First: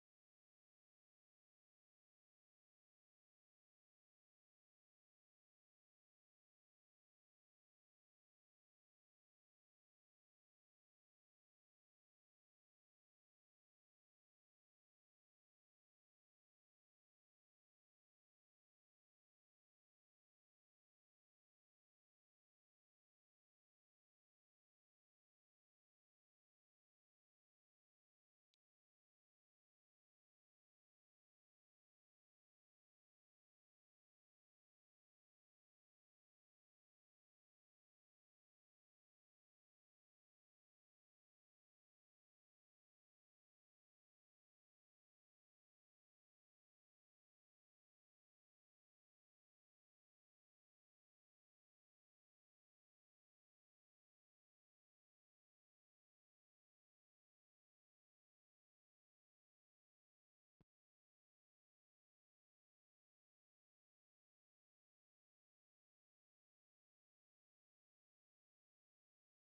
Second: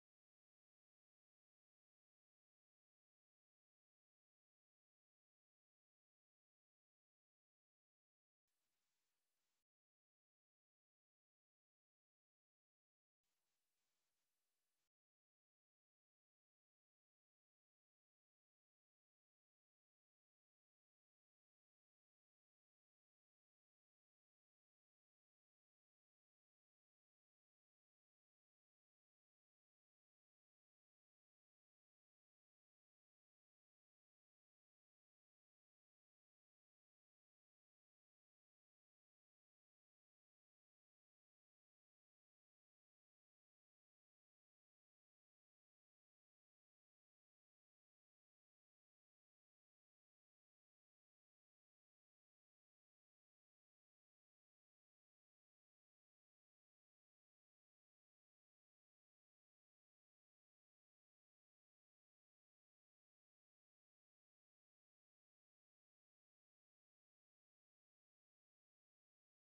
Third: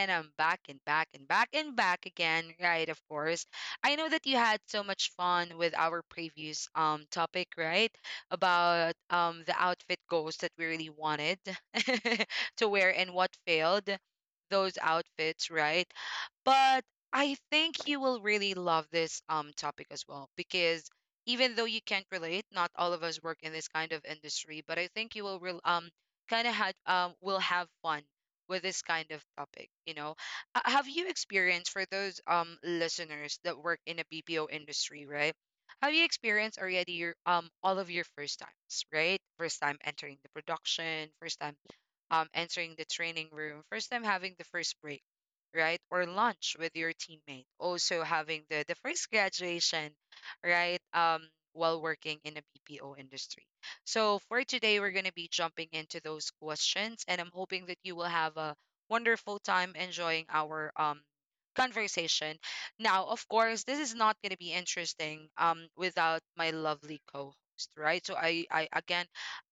and I'm back and back and back and back again, right? Of course, I know that you had so much fun with our previous topic, right? About the outfit goals that we really wanted to wear and what failed those outfits, right? But I think you will really love this topic as well because even though you can't relate, not all of us work in this kind of industry, but I think you will real kind of had will have fun with this kind of topic, Have you experienced for those listeners that work in a BPO industry, right? Have you experienced already your all of your first times, right? First time entering the production, first time entering the training room, first time having the first break, right? Or lunch with your teammate, also having the first graduation, right? While working in a BPO industry. So for today, we're going to be jumping into those questions, and I'm hoping that you will have a wonderful time enjoying our conversation. Now, of course, this is not going to be interesting without my lovely co-host, right? So I again,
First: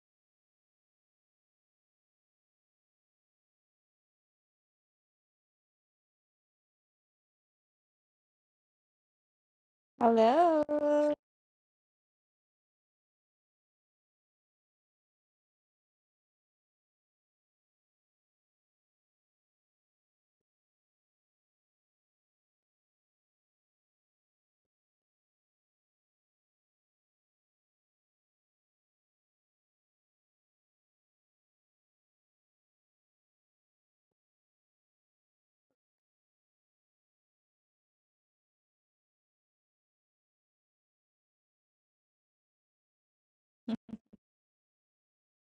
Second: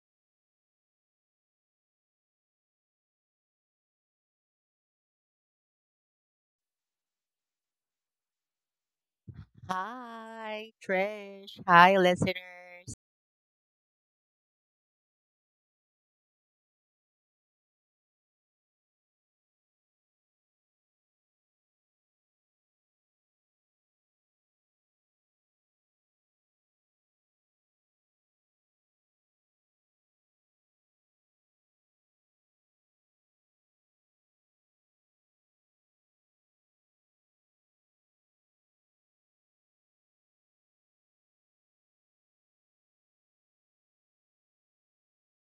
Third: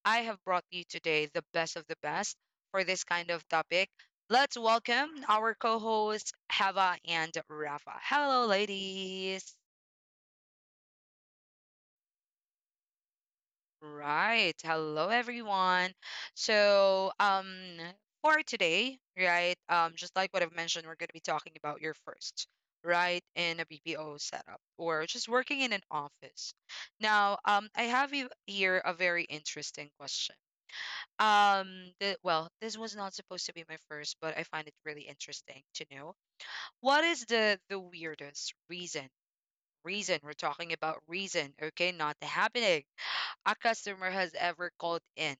I have brought you today the best of the best for this kind of topic. Let's welcome our co hosts, Hava and Rafa. Hello, ladies. Hello. Hi, Trish. Hi, listeners. Right. Hello, everyone. So, for today, right, just like what I've mentioned, we're going to be talking about your first, right, in a BPO setup or just working in an office. Now, here a very interesting question. Well, this was not supposed to be my first, but I find it really interesting to know. What is the weirdest reason? Reason, we're talking about reason, okay, not happening. A customer has ever called in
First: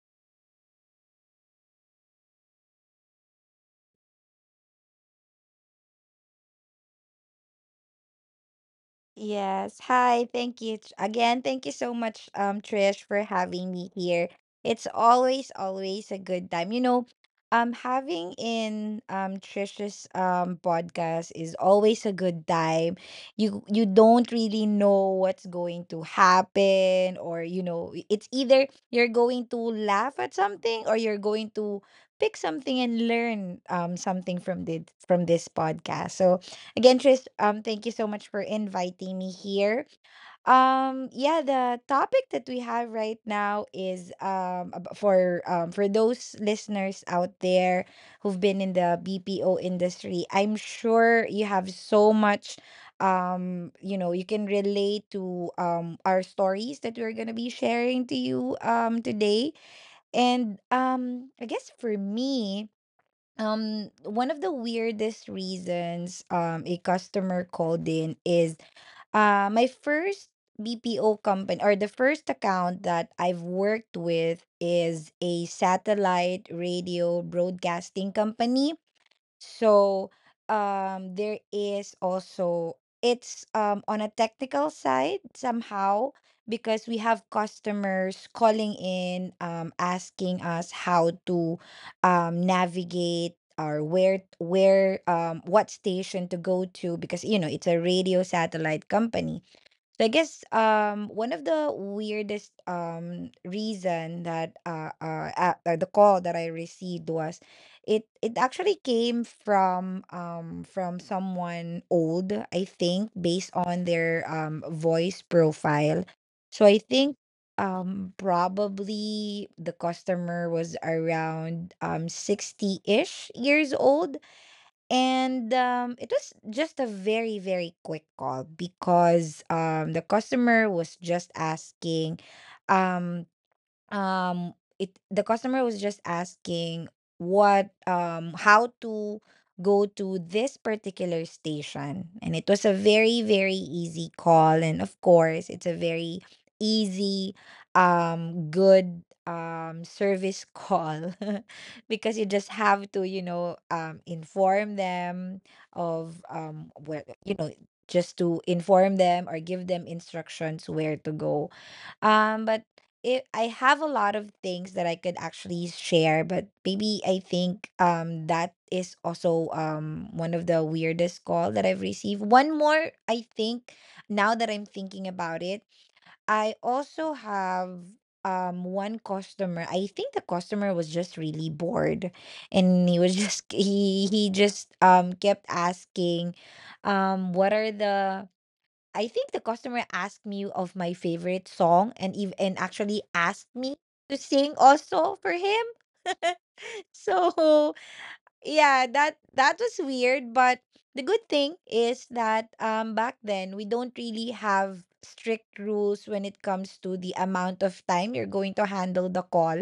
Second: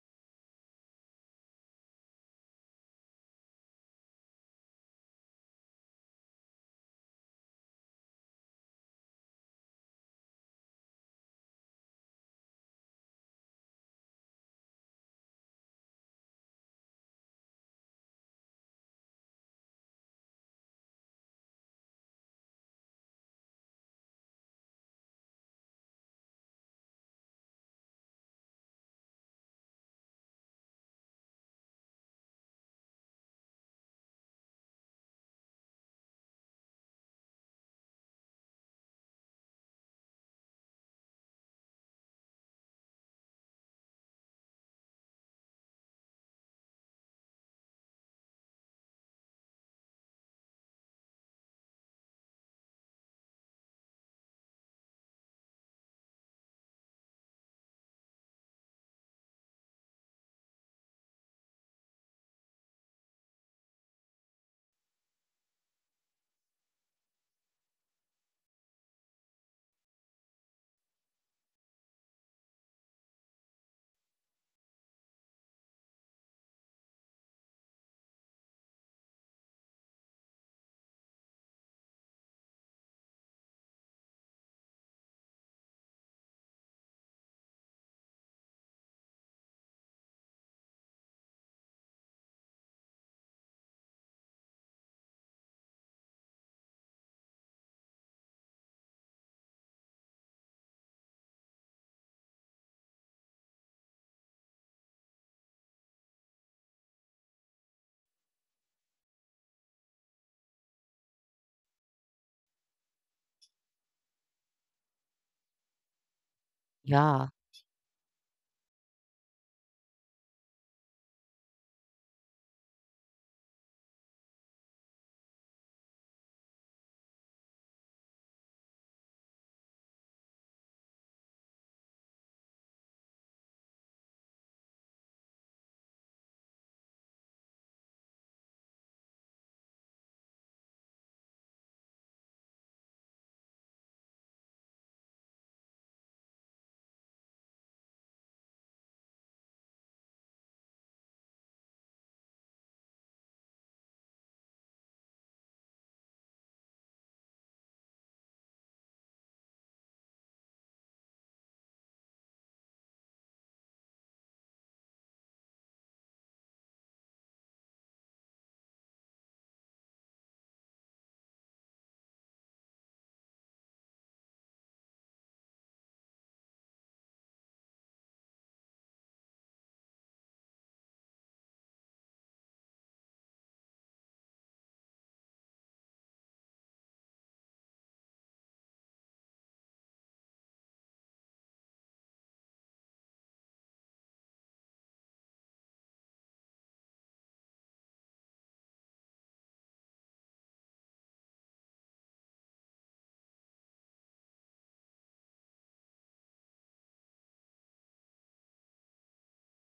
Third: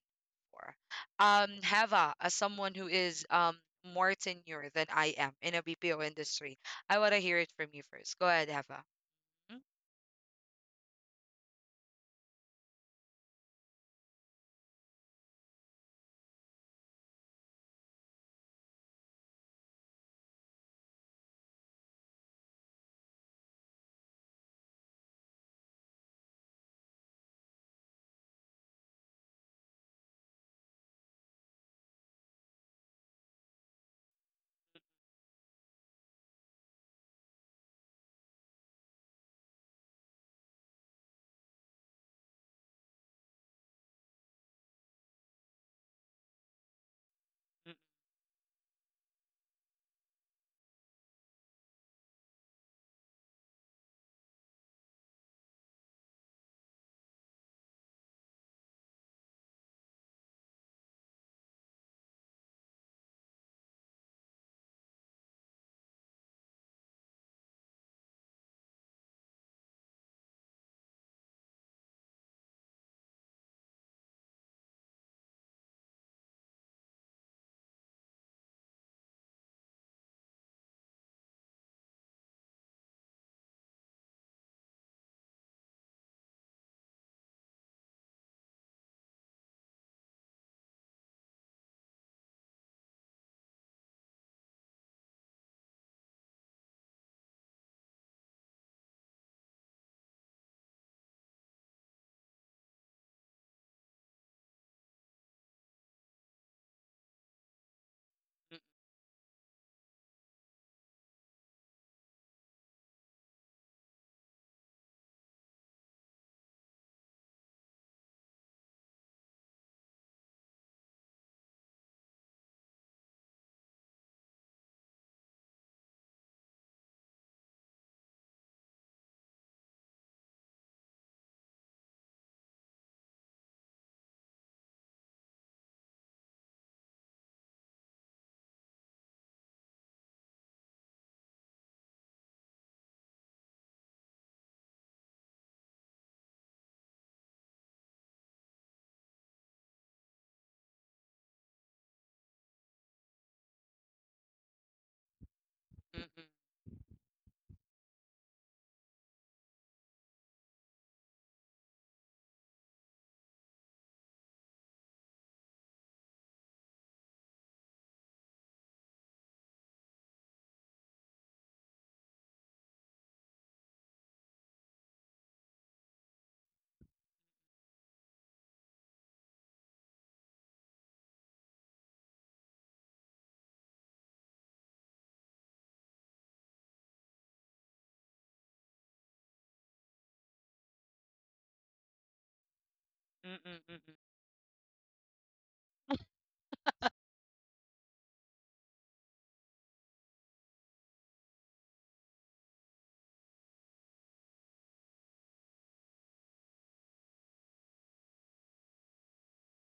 for. Heva, as someone who is more tenure than I am in a BPO industry, I want to hear it from you first. Go ahead, Heva. Yes. Hi. Thank you t- again. Thank you so much, Trish, for having me here. It's always, always a good time. Having in Trish's podcast is always a good time. You don't really know what's going to happen, or it's either you're going to laugh at something or you're going to pick something and learn something from this podcast. So again, Tris, thank you so much for inviting me here. Yeah, the topic that we have right now is for those listeners out there who've been in the BPO industry. I'm sure you have so much you can relate to our stories that we're gonna be sharing to you today, and I guess for me, one of the weirdest reasons a customer called in is my first BPO company, or the first account that I've worked with is a satellite radio broadcasting company. So there is also, it's on a technical side somehow, because we have customers calling in asking us how to navigate, or where what station to go to, because you know it's a radio satellite company. So I guess one of the weirdest reason, the call that I received was, it actually came from someone old, I think, based on their voice profile. So I think Yeah, probably the customer was around 60-ish years old, and it was just a very, very quick call, because the customer was just asking, um, it the customer was just asking what how to go to this particular station, and it was a very, very easy call. And of course, it's a very easy, good, service call because you just have to, inform them of Mm, where you know just to inform them, or give them instructions where to go. But it I have a lot of things that I could actually share, but maybe I think that is also one of the weirdest call that I've received. One more, I think, now that I'm thinking about it, I also have one customer. I think the customer was just really bored, and he was just he just kept asking, what are the I think the customer asked me of my favorite song, and actually mm, asked mm, me mm, mm, to sing also for him. So yeah, that that was weird, but the good thing is that back then we don't really have strict rules when it comes to the amount of time you're going to handle the call.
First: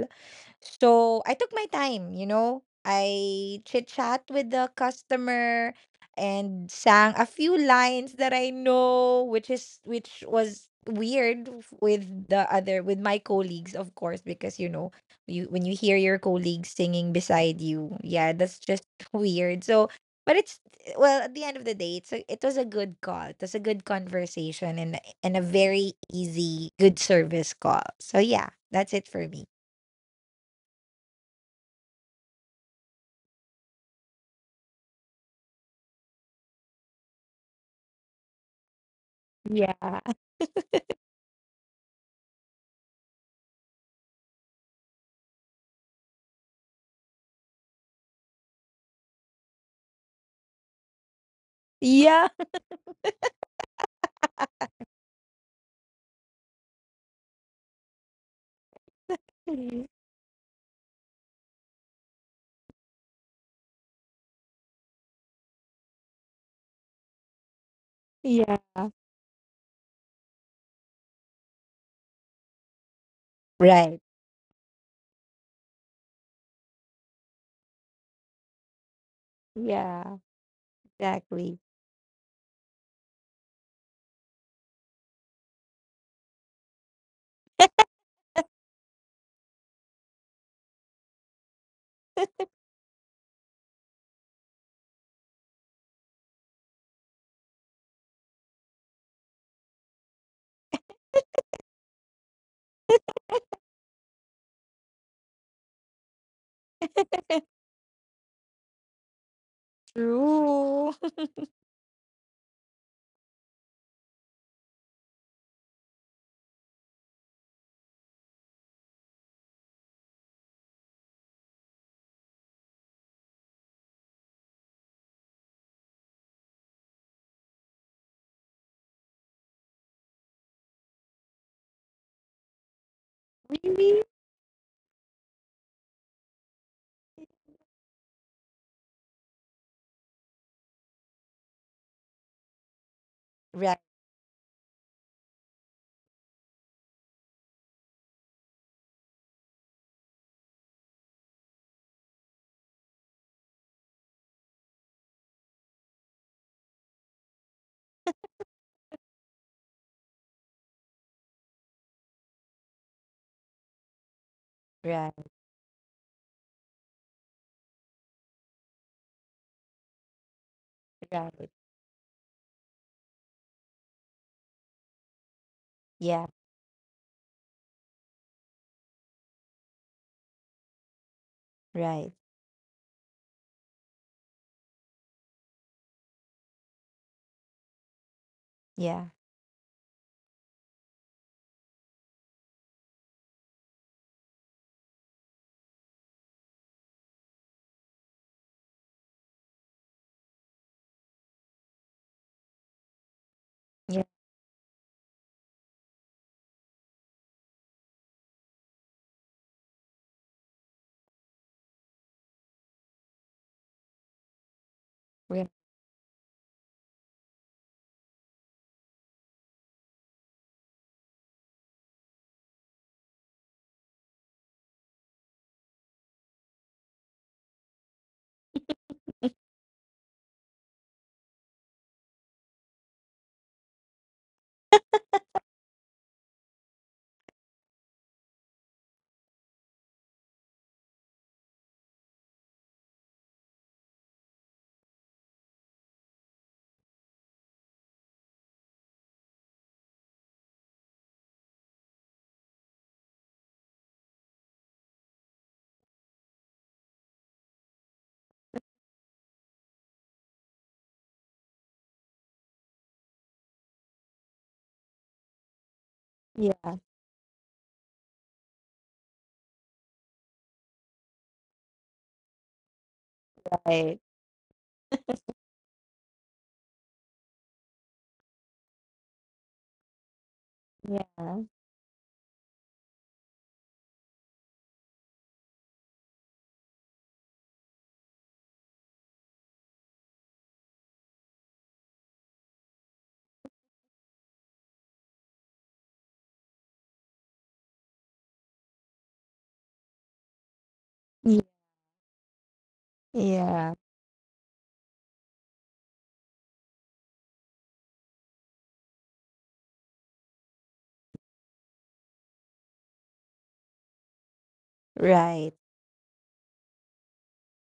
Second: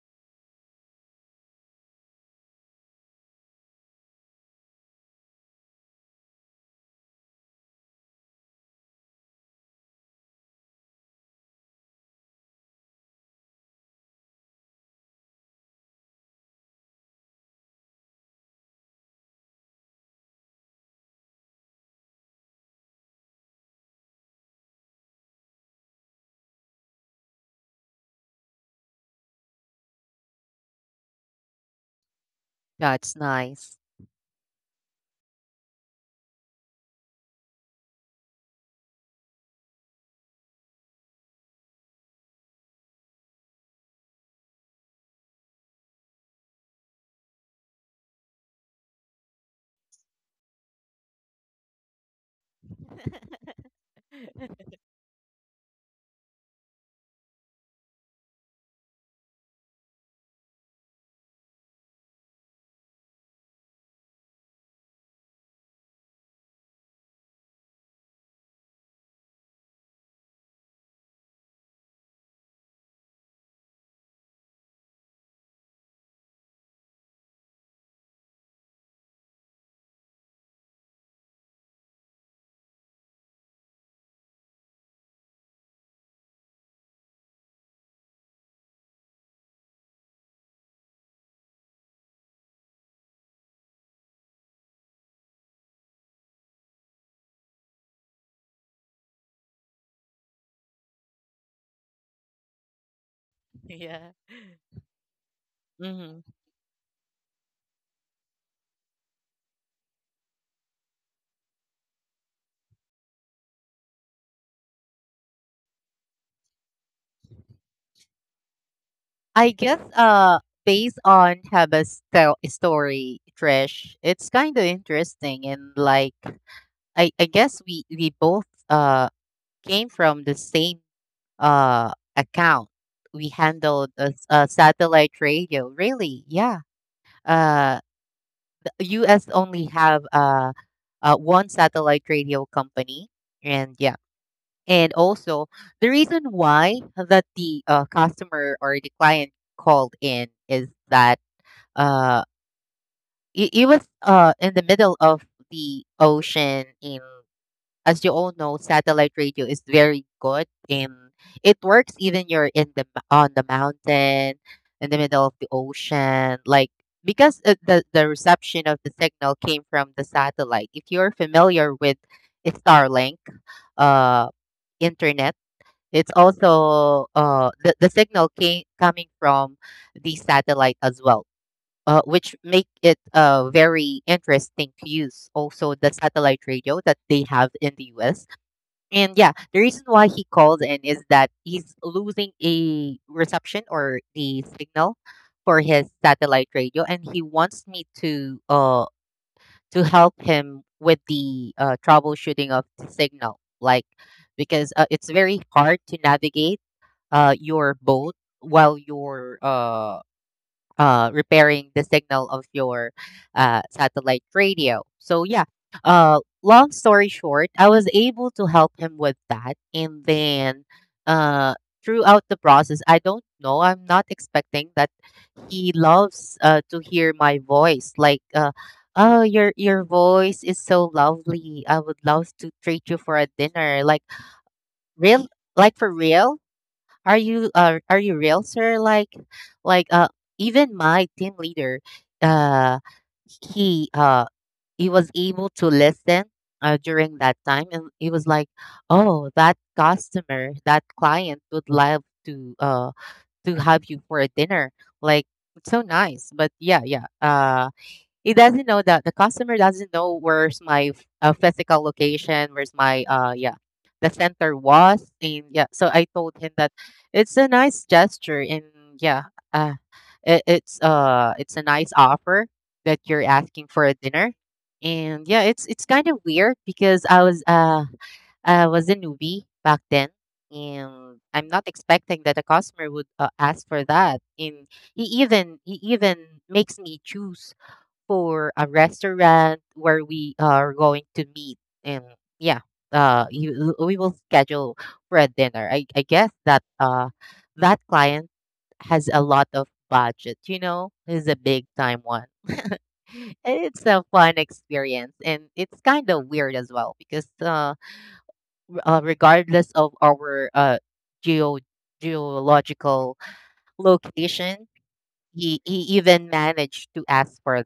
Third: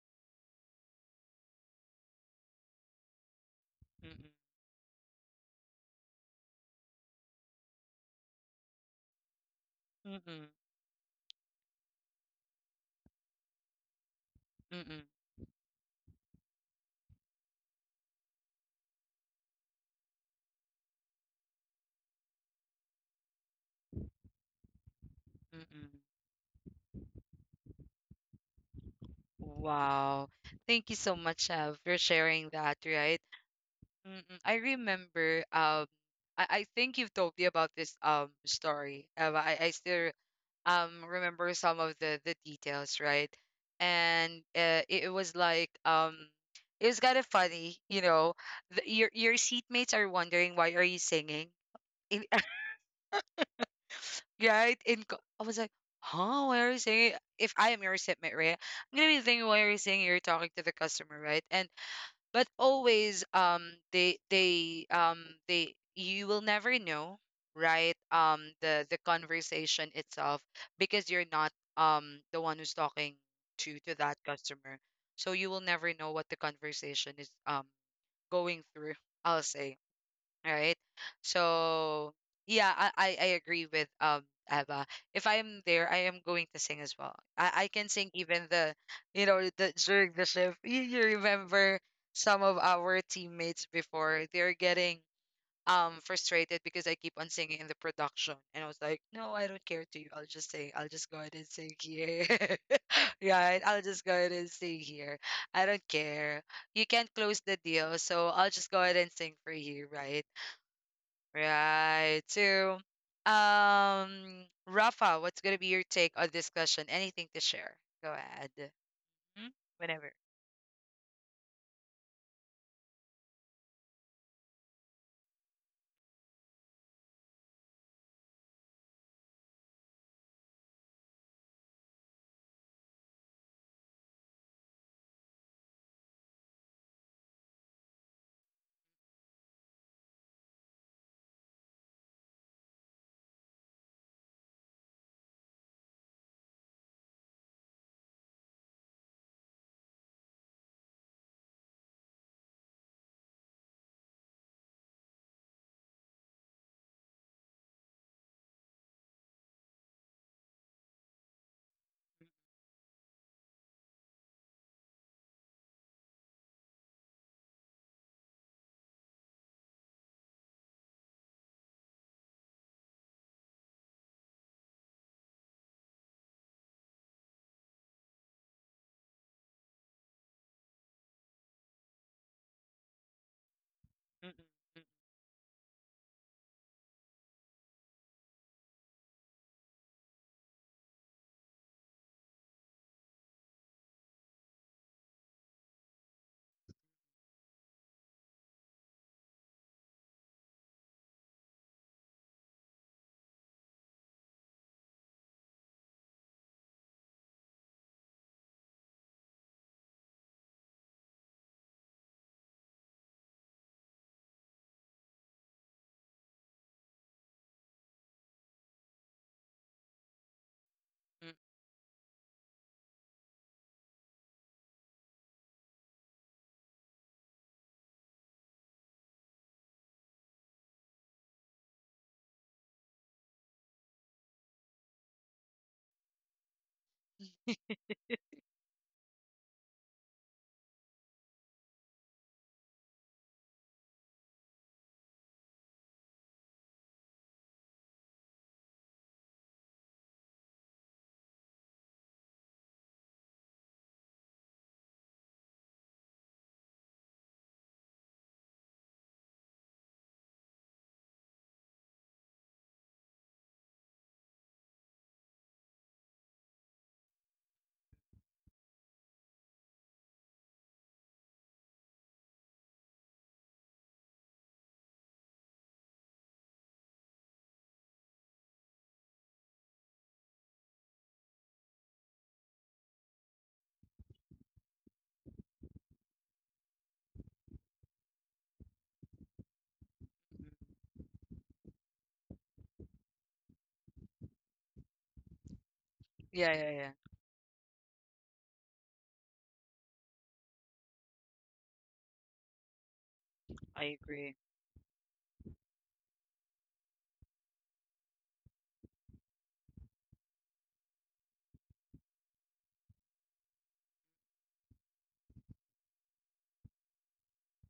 So I took my time, you know. I chit chat with the customer and sang a few lines that I know, which is mm, mm, which mm, mm, was weird with the other, with my colleagues, of course, because you mm, mm, know, mm, you when you hear your colleagues singing beside you, yeah, that's just weird. So but it's, well, at the end of the day, it was a good call, it was a good conversation, and a mm. Mm. very easy, good service call. So yeah, that's it for me. Wow. Thank you so much, Hev, for sharing that, that's right? nice. Mm, I remember I think you've told me about this story. But I Yeah. still remember some of the details, right? And it was like it was kind of funny, you know. Your seatmates are wondering, why are you singing? In, Yeah. right? I was like, huh? Why are you singing? If I am your seatmate, right? I'm gonna be thinking, why are you singing? You're talking to the customer, right? And but always they you will never know, right? Yeah. The conversation itself, because you're not the one who's talking to Right. that customer, so you will never know what the conversation is going through, I'll say, Yeah. all right? Exactly. So yeah, I agree with Eva. If I am there, I am going to sing as well. I can sing even the you know the during the shift. You remember some of our teammates before they're getting frustrated because I keep on singing in the production, and I was like, no, I don't care to you. I'll just sing. I'll just go ahead and sing here. Right? I'll just yeah. go ahead and sing here. I don't hmm care. You can't close the deal, so I'll just go ahead and sing for you, right? True. Right. So, Rafa, what's gonna be your take on this question? Anything to share? Go ahead. I Mm, guess whenever. Based on story, Trish, it's kind of interesting, and like I guess we both came from the same account. We handled Really? a, a satellite radio. Really? Yeah. Uh US only have one satellite radio company, and Right. yeah. And also, the reason why that the customer or the client called in is that uh it, it was in the middle of the ocean. In as you all know, satellite radio is very good, and it works even you're in on the mountain, in the middle Right. of the ocean, like because the reception of the signal came from the satellite. If you're Right. familiar with Starlink, uh, internet, it's Yeah. also the signal came coming from the satellite as well. Right. Which make it very Mm-mm, interesting mm, to use also the satellite radio that they have in the US. Yeah. And yeah, the reason why he called in is that he's losing a reception or the signal for his satellite radio, and he wants me to help him with the troubleshooting of the signal, like Yeah. because it's very hard to navigate your boat while you're repairing the signal of your satellite radio. So yeah, Yeah. Long story short, I was able to help him with that. And then mm, uh, throughout the process, I don't know. I'm not expecting that he loves to hear my voice. Like, oh, your voice is so lovely. I would love to treat you for a dinner. Like real, like for real, are you real, sir? Like, like uh, even my team leader, uh, he uh he was able to listen during that time, and he was like, "Oh, that customer, that client would love to uh to have you for a dinner. Like, it's so nice." But yeah, yeah. He doesn't know that the customer doesn't know where's my physical location, where's my yeah, the center was, and yeah. So I told him that it's a nice gesture, and yeah, it's a nice offer that you're asking for a Yeah. dinner, and yeah, it's kind of weird because I was a newbie back then. Right. And Yeah. I'm not expecting that a customer would ask for that. And he even makes me choose for a restaurant where we mm. are going to meet. And yeah, you, we will schedule for a dinner. I guess Yeah, that yeah, yeah. That client has a lot of budget, you know. Is a Yeah. big time one. And Yeah. it's I a agree. fun experience, and it's kind of weird as well because regardless of our geo geological location, Right. He even managed to ask for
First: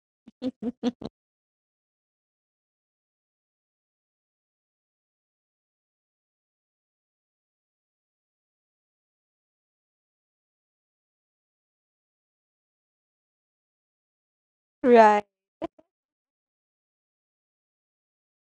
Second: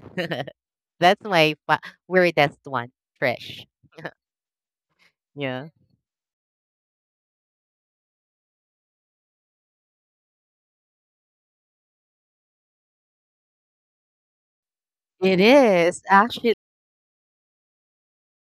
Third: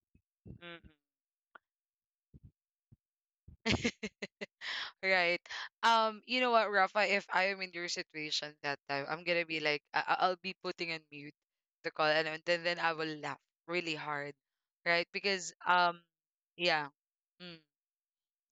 that. Mm-mm. That's my weirdest one, Trish. Right. Yeah. You know what, Rafa, if I am in your situation that time, I'm gonna be like, I'll be putting on mute the call, and then I will laugh really hard, right? Right. It Because is actually. yeah. Mm.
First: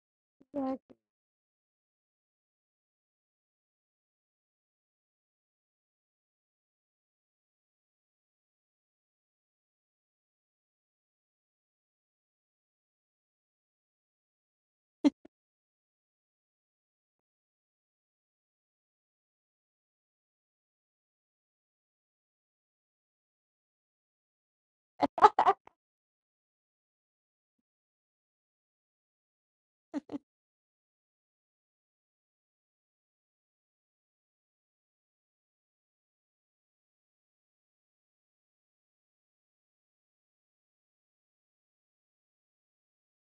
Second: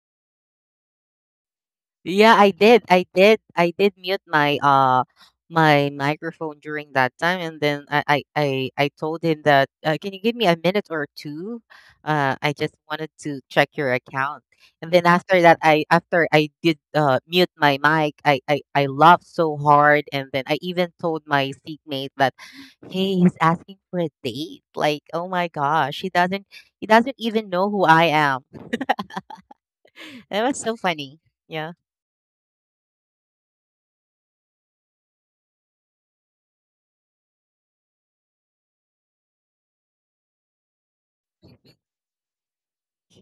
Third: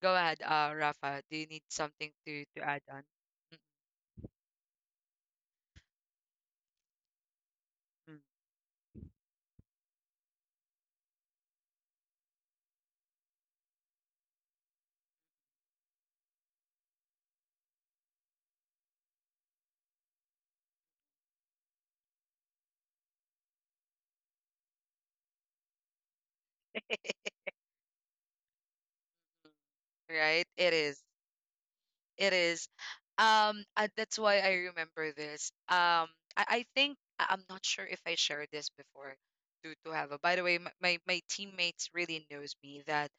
Go ahead, Yeah. Rafa. Do you need something Yeah, I to did. add on? I did. I did mute my my microphone during that time, and then Mm. I told him that, can you give me a minute or two? I just wanted to check your account. And then after that, I after I did mute my mic, I laughed so hard, and then I even told my seatmate that, hey, he's asking for a date. Like, oh my gosh, he doesn't even know who I am. That Right? was It so is. funny. Yeah. It is. That's why I remember this. I think I'm not sure if I shared this before to have a. By the way, my teammates really knows me that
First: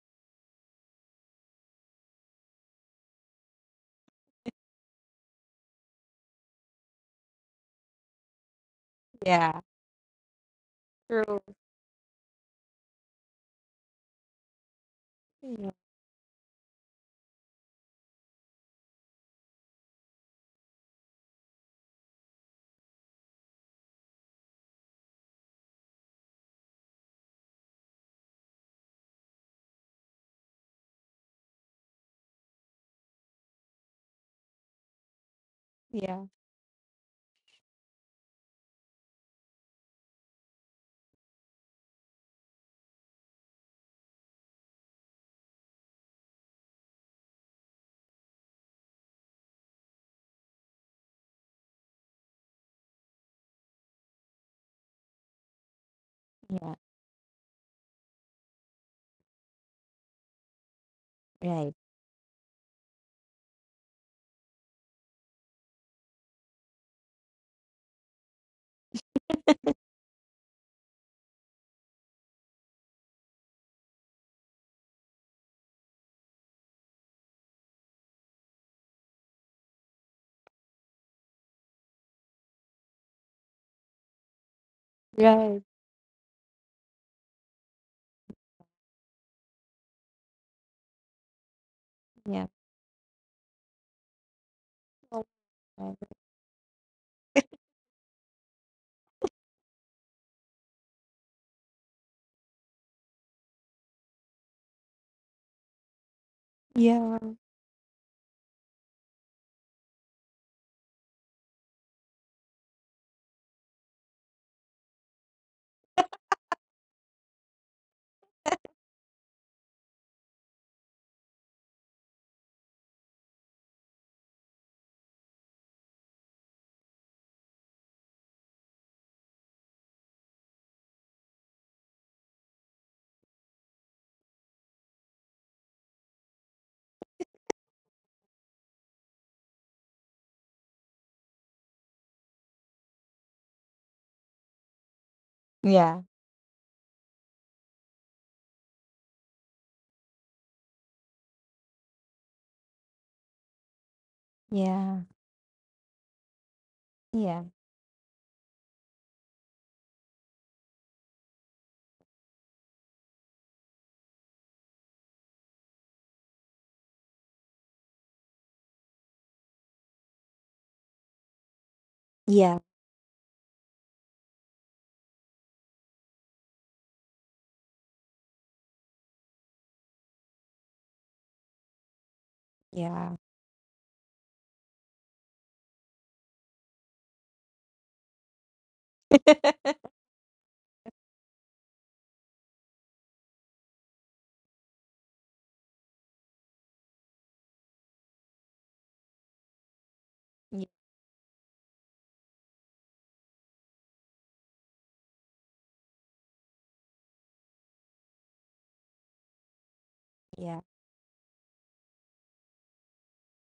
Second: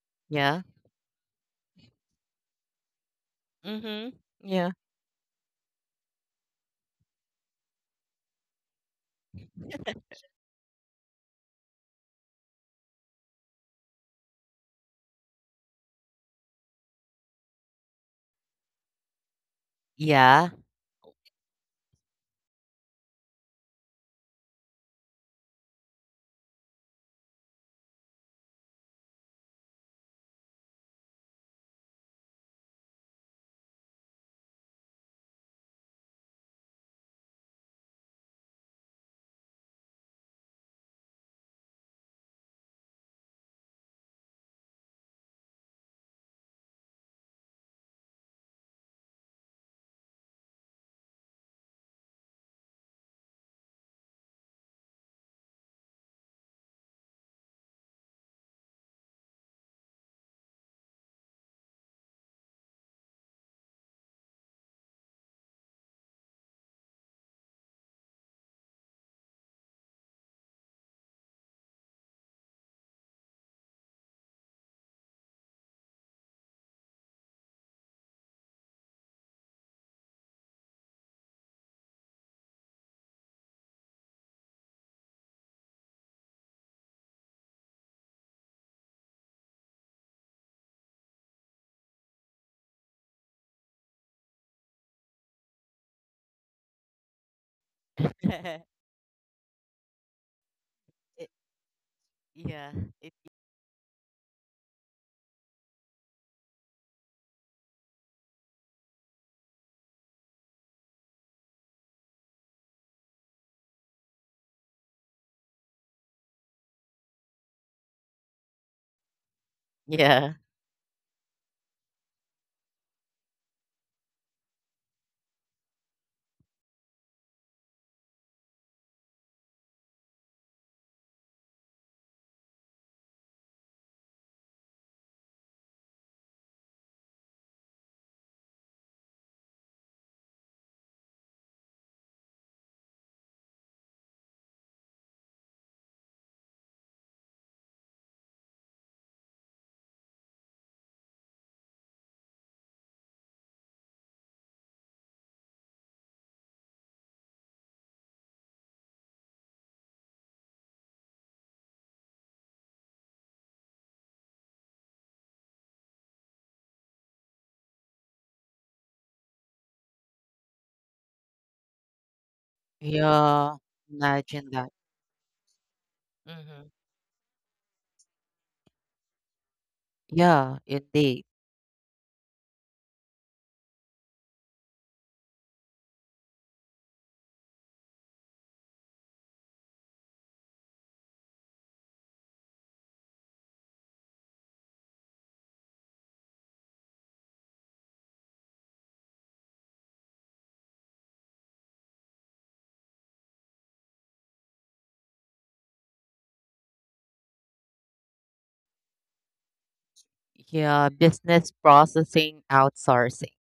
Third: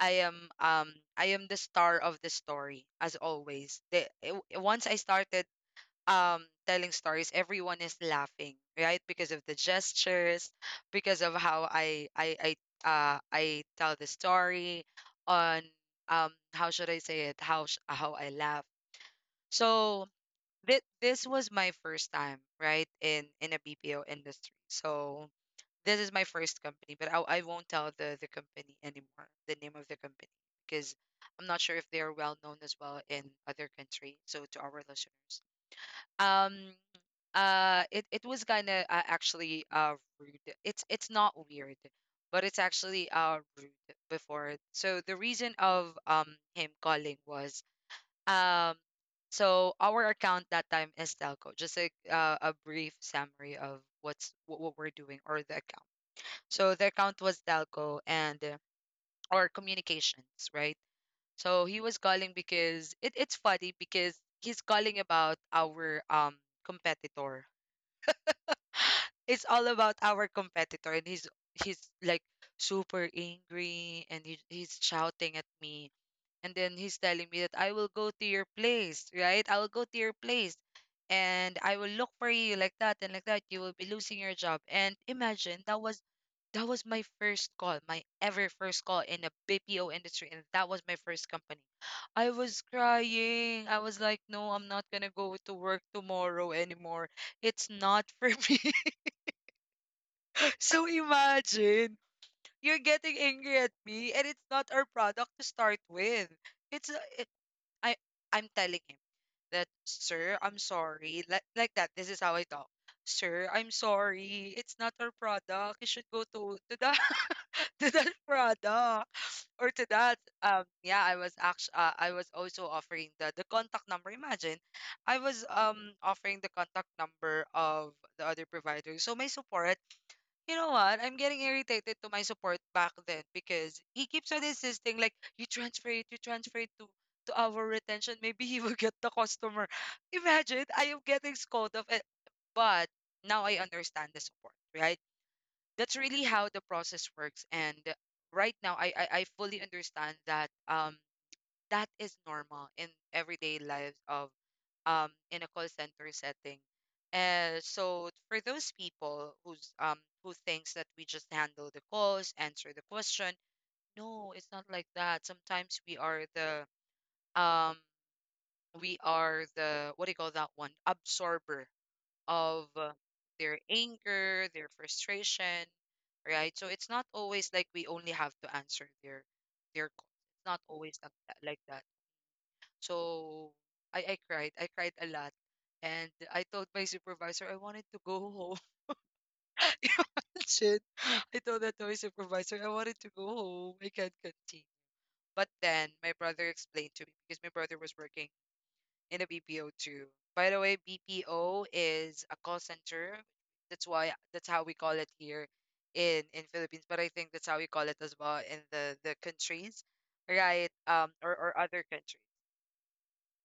Yeah. I am the star of the story as always. Mm-hmm. Yeah. Once I started telling stories, everyone is laughing, right? Because of the Yeah. gestures, because of True. how I tell the story on Yeah. How should I say it, how I laugh. So Yeah. th- this was my first time, right? In a BPO industry. So this is my first company, but I won't tell the company anymore, the name of the company, because I'm not sure if they're well known as well in other countries. So to our listeners, Yeah. um it was kind of actually rude. It's not weird, but it's actually rude before. So the reason of him calling was um so our account that time is telco. Just like a brief summary of what we're doing or the account. So Yeah. the account was telco and or communications, right? So Right. he was calling because it's funny because he's calling about our competitor. It's all about our competitor, and he's like super angry and he's shouting at me, and then he's telling me that I will go to your place, right? I will go to your place and I will look for you, like that and like that, you will be losing your job. And imagine, Right. That was my first call, my ever first call in the BPO industry, and that was my first company. I Yeah. was crying. I was like, no, I'm not gonna Oh, go to work right. tomorrow anymore. It's not for me. it, So imagine, yeah. you're It, getting angry at me and it's not our product to start with. It's a, Yeah. it, I I'm telling him that, sir, I'm sorry. Like that. This is how I talk. Sir, I'm sorry. It's not our product. You should go to that to that product or to that yeah. Yeah, I was actually I was also offering the contact number. Imagine, I was offering the contact number of the other provider. So my support, you know what? I'm getting irritated to my support back then because he keeps on insisting, like, you transfer it to our retention. Maybe he will get the customer. Imagine, I am getting scolded of it. But now I understand the support, right? That's Yeah. really how the process works. And right now I fully understand that that is normal in everyday lives of Yeah. In a call center setting. Yeah. So for those people who's who thinks that we just handle the calls, answer the question, no, it's not like that. Sometimes we are the um, we are the, what do you call that one? Absorber Yeah. of their Yeah. anger, Imagine their that. frustration, right? So Mm-hmm. it's not always like we only have to answer their calls. It's not Yeah, always like indeed. that. Yeah. So I cried. I cried a lot. And I told my supervisor I wanted to go home. Imagine. I told that to my supervisor I wanted to go home. I can't continue. But then my brother explained to me, because my brother was working in a BPO too. By the Yeah. way, BPO is a call center. That's why that's how we call it here in Philippines. But I think that's how we call it as well in the countries, Yeah. right? Yeah, Or business other countries. processing outsourcing.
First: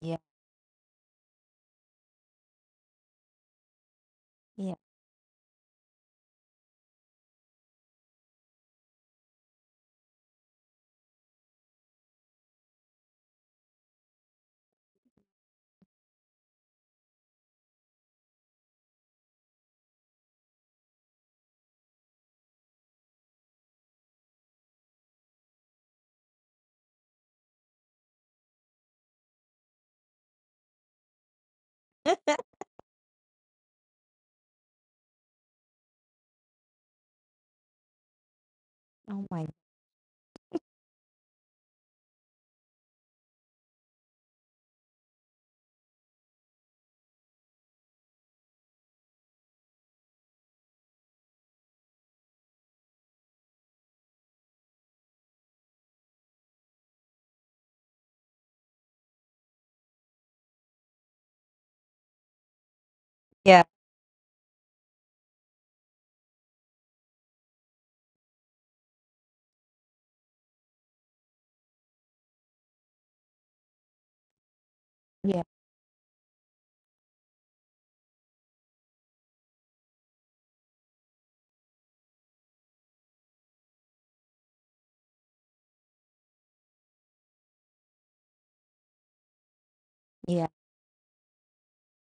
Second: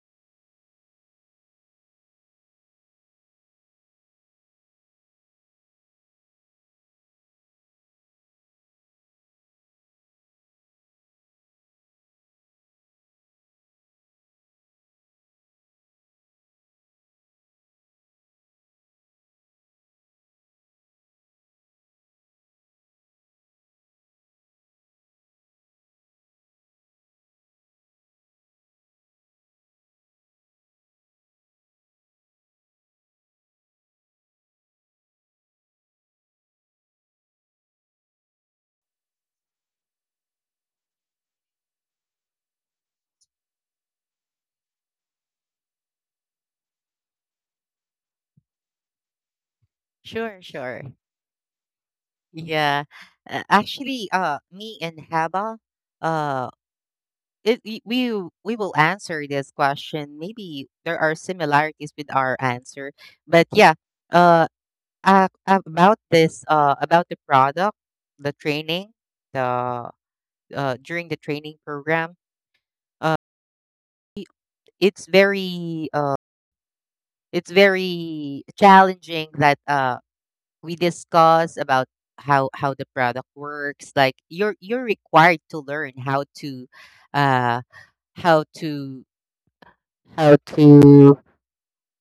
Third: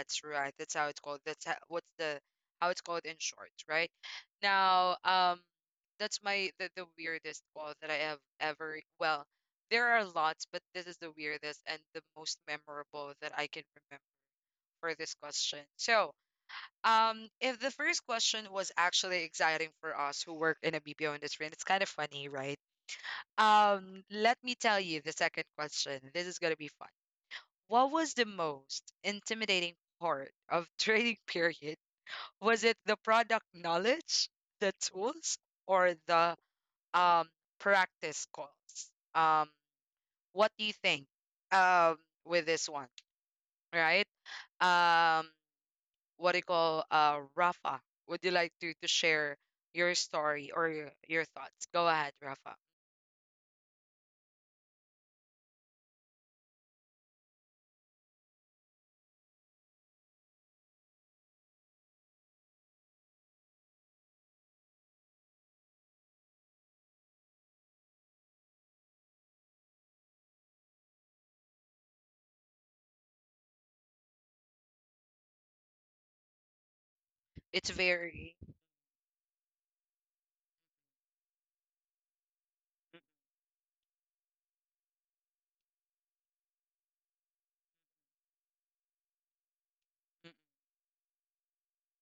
Yeah. right. That's how it's called. That's how, what's the how it's called in short, right? Yeah. Now, that's my the weirdest call that I have ever. Well, there are lots, but this is the weirdest and the most memorable that I can remember for this question. So, if the first question was actually exciting for us who work in a BPO industry, and it's kind of funny, right? Let me tell you the second question. This is gonna be fun. What was the most intimidating part of trading period? Was it the product knowledge, the tools, or the um practice calls? Oh my. Um, what do you think? Um, with this one, right? Um, what do you call Rafa? Would you like to share your Sure, story or sure. Your thoughts? Go ahead, Rafa. Yeah. Me and Haba, uh, we will answer this question. Maybe there are similarities with our answer, but yeah, uh, about this, about the product, the training, the during the training program, uh, i- it's Yeah, very uh, it's It's very very challenging that we discuss about how the product works. Like you're required to learn how to, uh, how to mm, how yeah. to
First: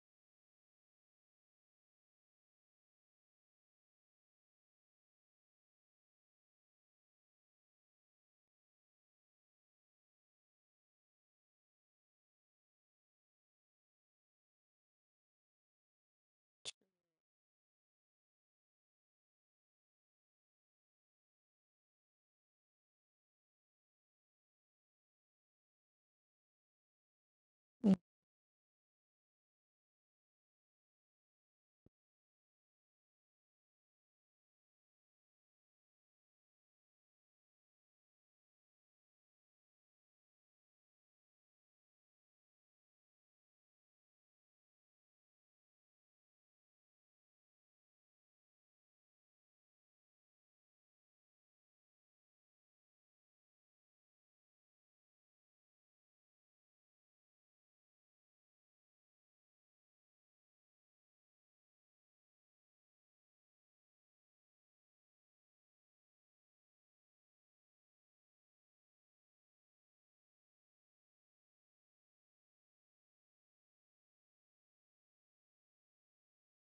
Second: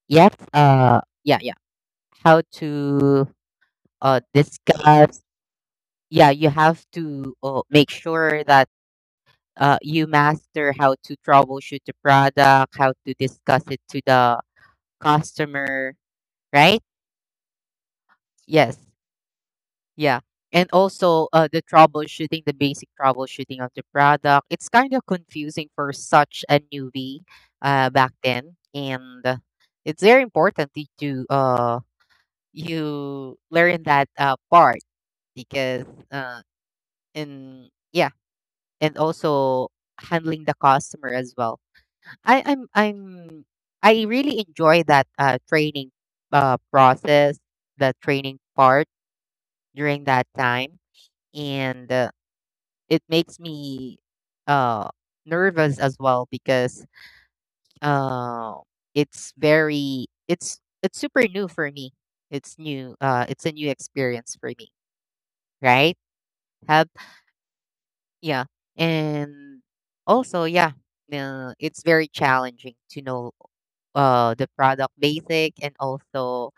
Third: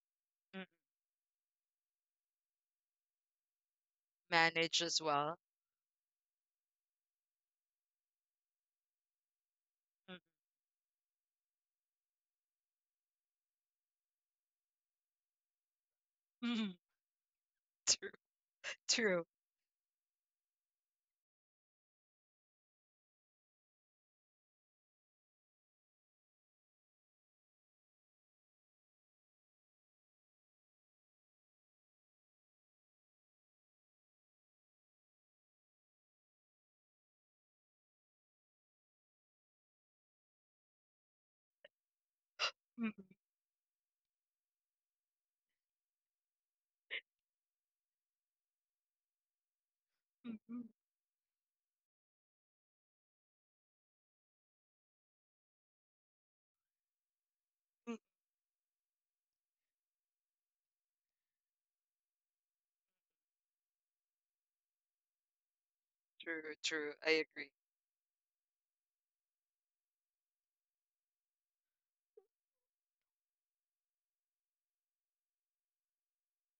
yes mm, mm, how to managed as discuss. well. Yeah, you have to make sure that you Mm, master how to troubleshoot the product, how to discuss it to the customer, right? true. Yes. True. Yeah. And also, the troubleshooting, the basic troubleshooting of the product. It's kind of confusing for such a newbie mm, back then. And it's very important that you learn that part because, uh, and yeah, and also handling the customer as well. Mm, mm, I'm I really enjoy that training process, the training part during that mm, mm. time. And it makes me uh, nervous as well because uh, it's very it's super new for me. It's new. It's a new experience for me, right? True, Have true. I agree. yeah, and also yeah, it's very challenging to know the product basic, and also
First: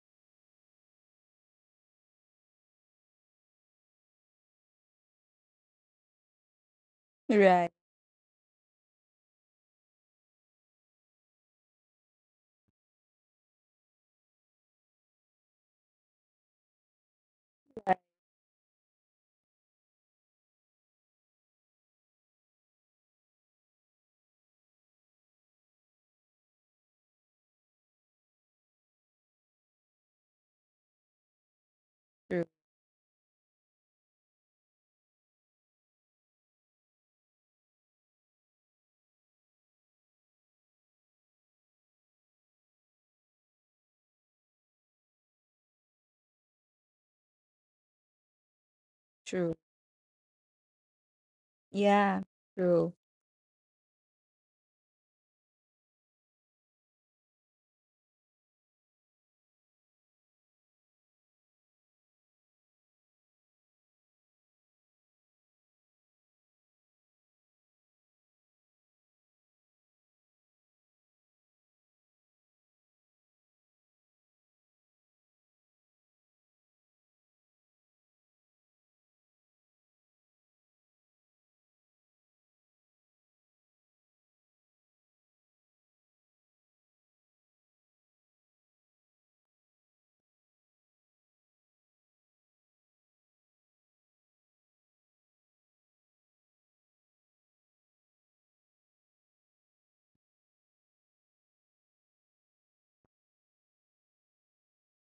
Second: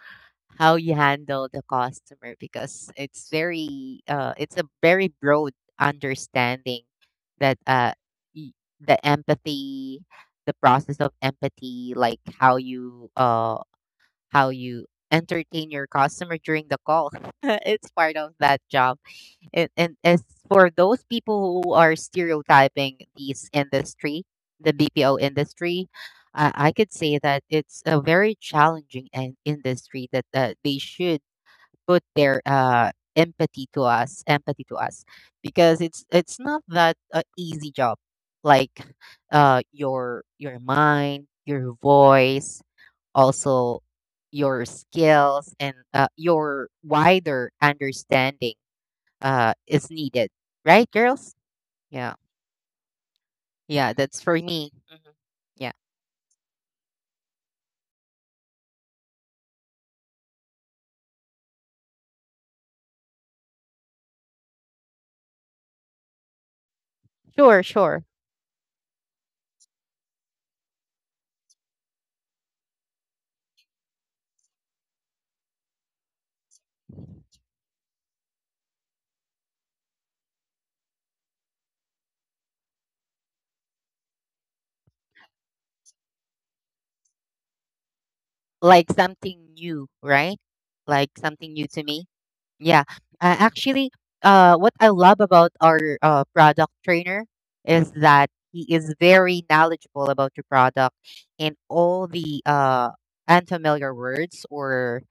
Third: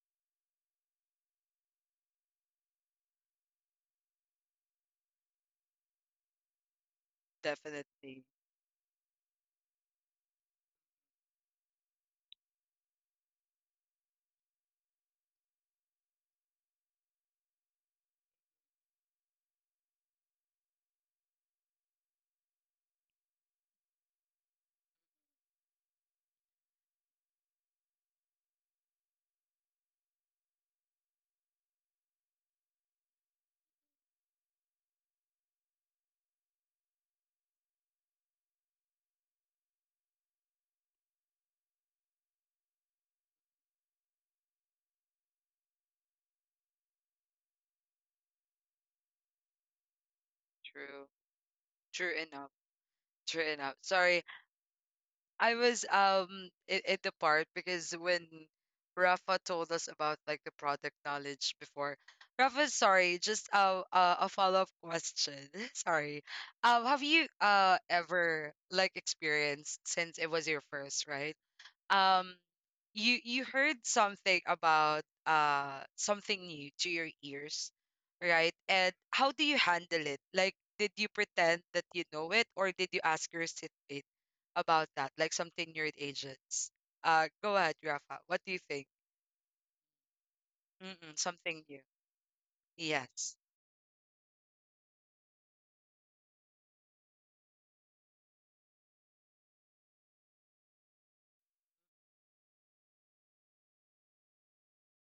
how you handle the customer, because it's very it's a very broad understanding that right, Definitely. y- the empathy, the process of empathy, like how you entertain your customer during the call. It's right. part of that job. And as for those people who are stereotyping this industry, the BPO industry, I could say that it's a very challenging an industry that they should put their True, empathy to us, because it's not that easy job. Like your mind, your voice, also your skills, and your wider understanding true. is needed, right, True. girls? Yeah, True Yeah, enough. true. True enough. yeah, that's Sorry, for me. Mhm. I Yeah, was in the part because when Rafa told us about like the product knowledge before, Rafa, sorry, just a follow-up question. Sorry. Have you sure, sure. ever like experienced, since it was your first, right? um you you heard something about something new to your ears, right? And how do you handle it? Like, did you pretend that you know it, or did you ask your seatmate about that, like something your agents? Go ahead, Rafa, what do you think? Like something new, right? Like Mm-mm, something new something to new. me. Yeah, uh, Yes. actually, what I love about our product trainer is that he is very knowledgeable about your product, and all the unfamiliar words, or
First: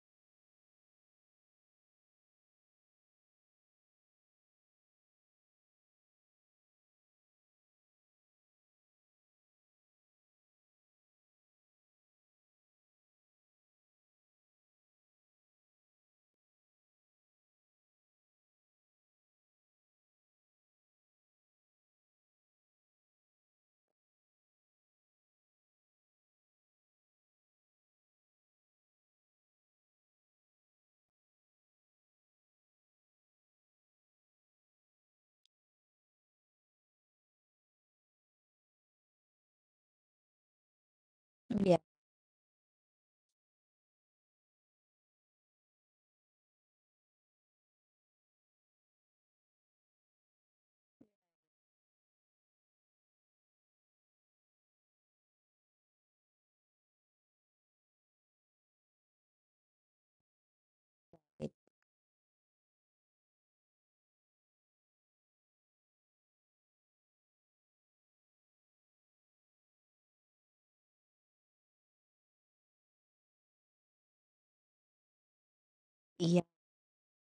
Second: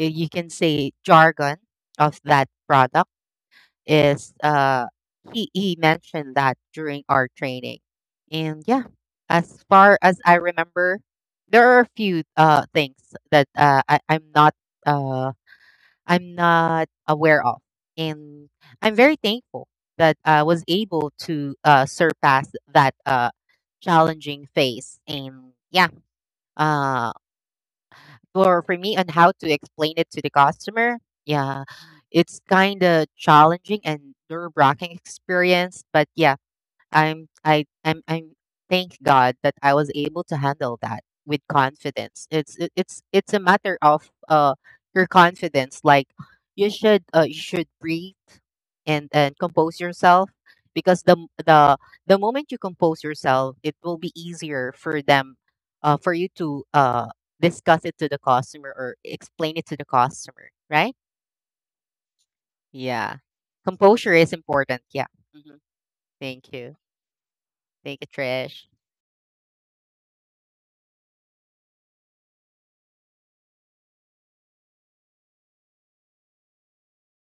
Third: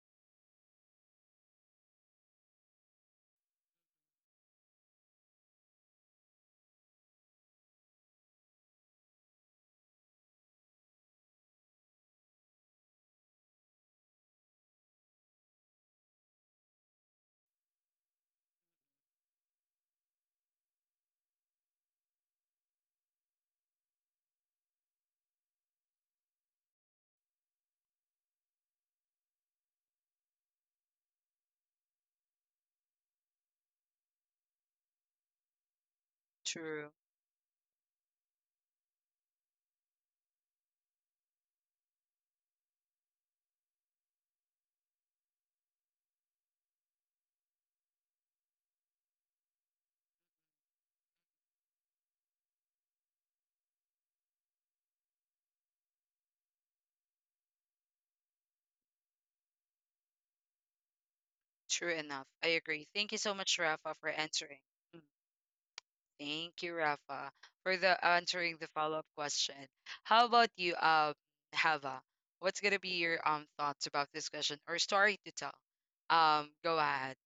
you can say jargon of that product is he mentioned that during our training. And yeah, as far as I remember, there are a few things that uh I'm not aware of. And I'm very thankful that I was able to surpass that challenging phase. And yeah, uh for me on how to explain it to the customer, yeah, it's kind of challenging and nerve-wracking experience. But yeah, True. I'm thank God that I was able to handle that with Yeah, confidence. It's a matter of your confidence. Like you should breathe and compose yourself, because the moment you compose yourself, it will be easier for them for you to discuss it to the customer, or explain it to the customer, right? it- True enough, I agree. Thank Yeah. you so much, Rafa, for Composure is answering. important. Yeah. hmm Thank Thank you, you. Rafa, for Thank the you, answering Trish. the follow-up question. How about you, Hava? What's gonna be your thoughts about this question or story to tell? yeah. Go ahead.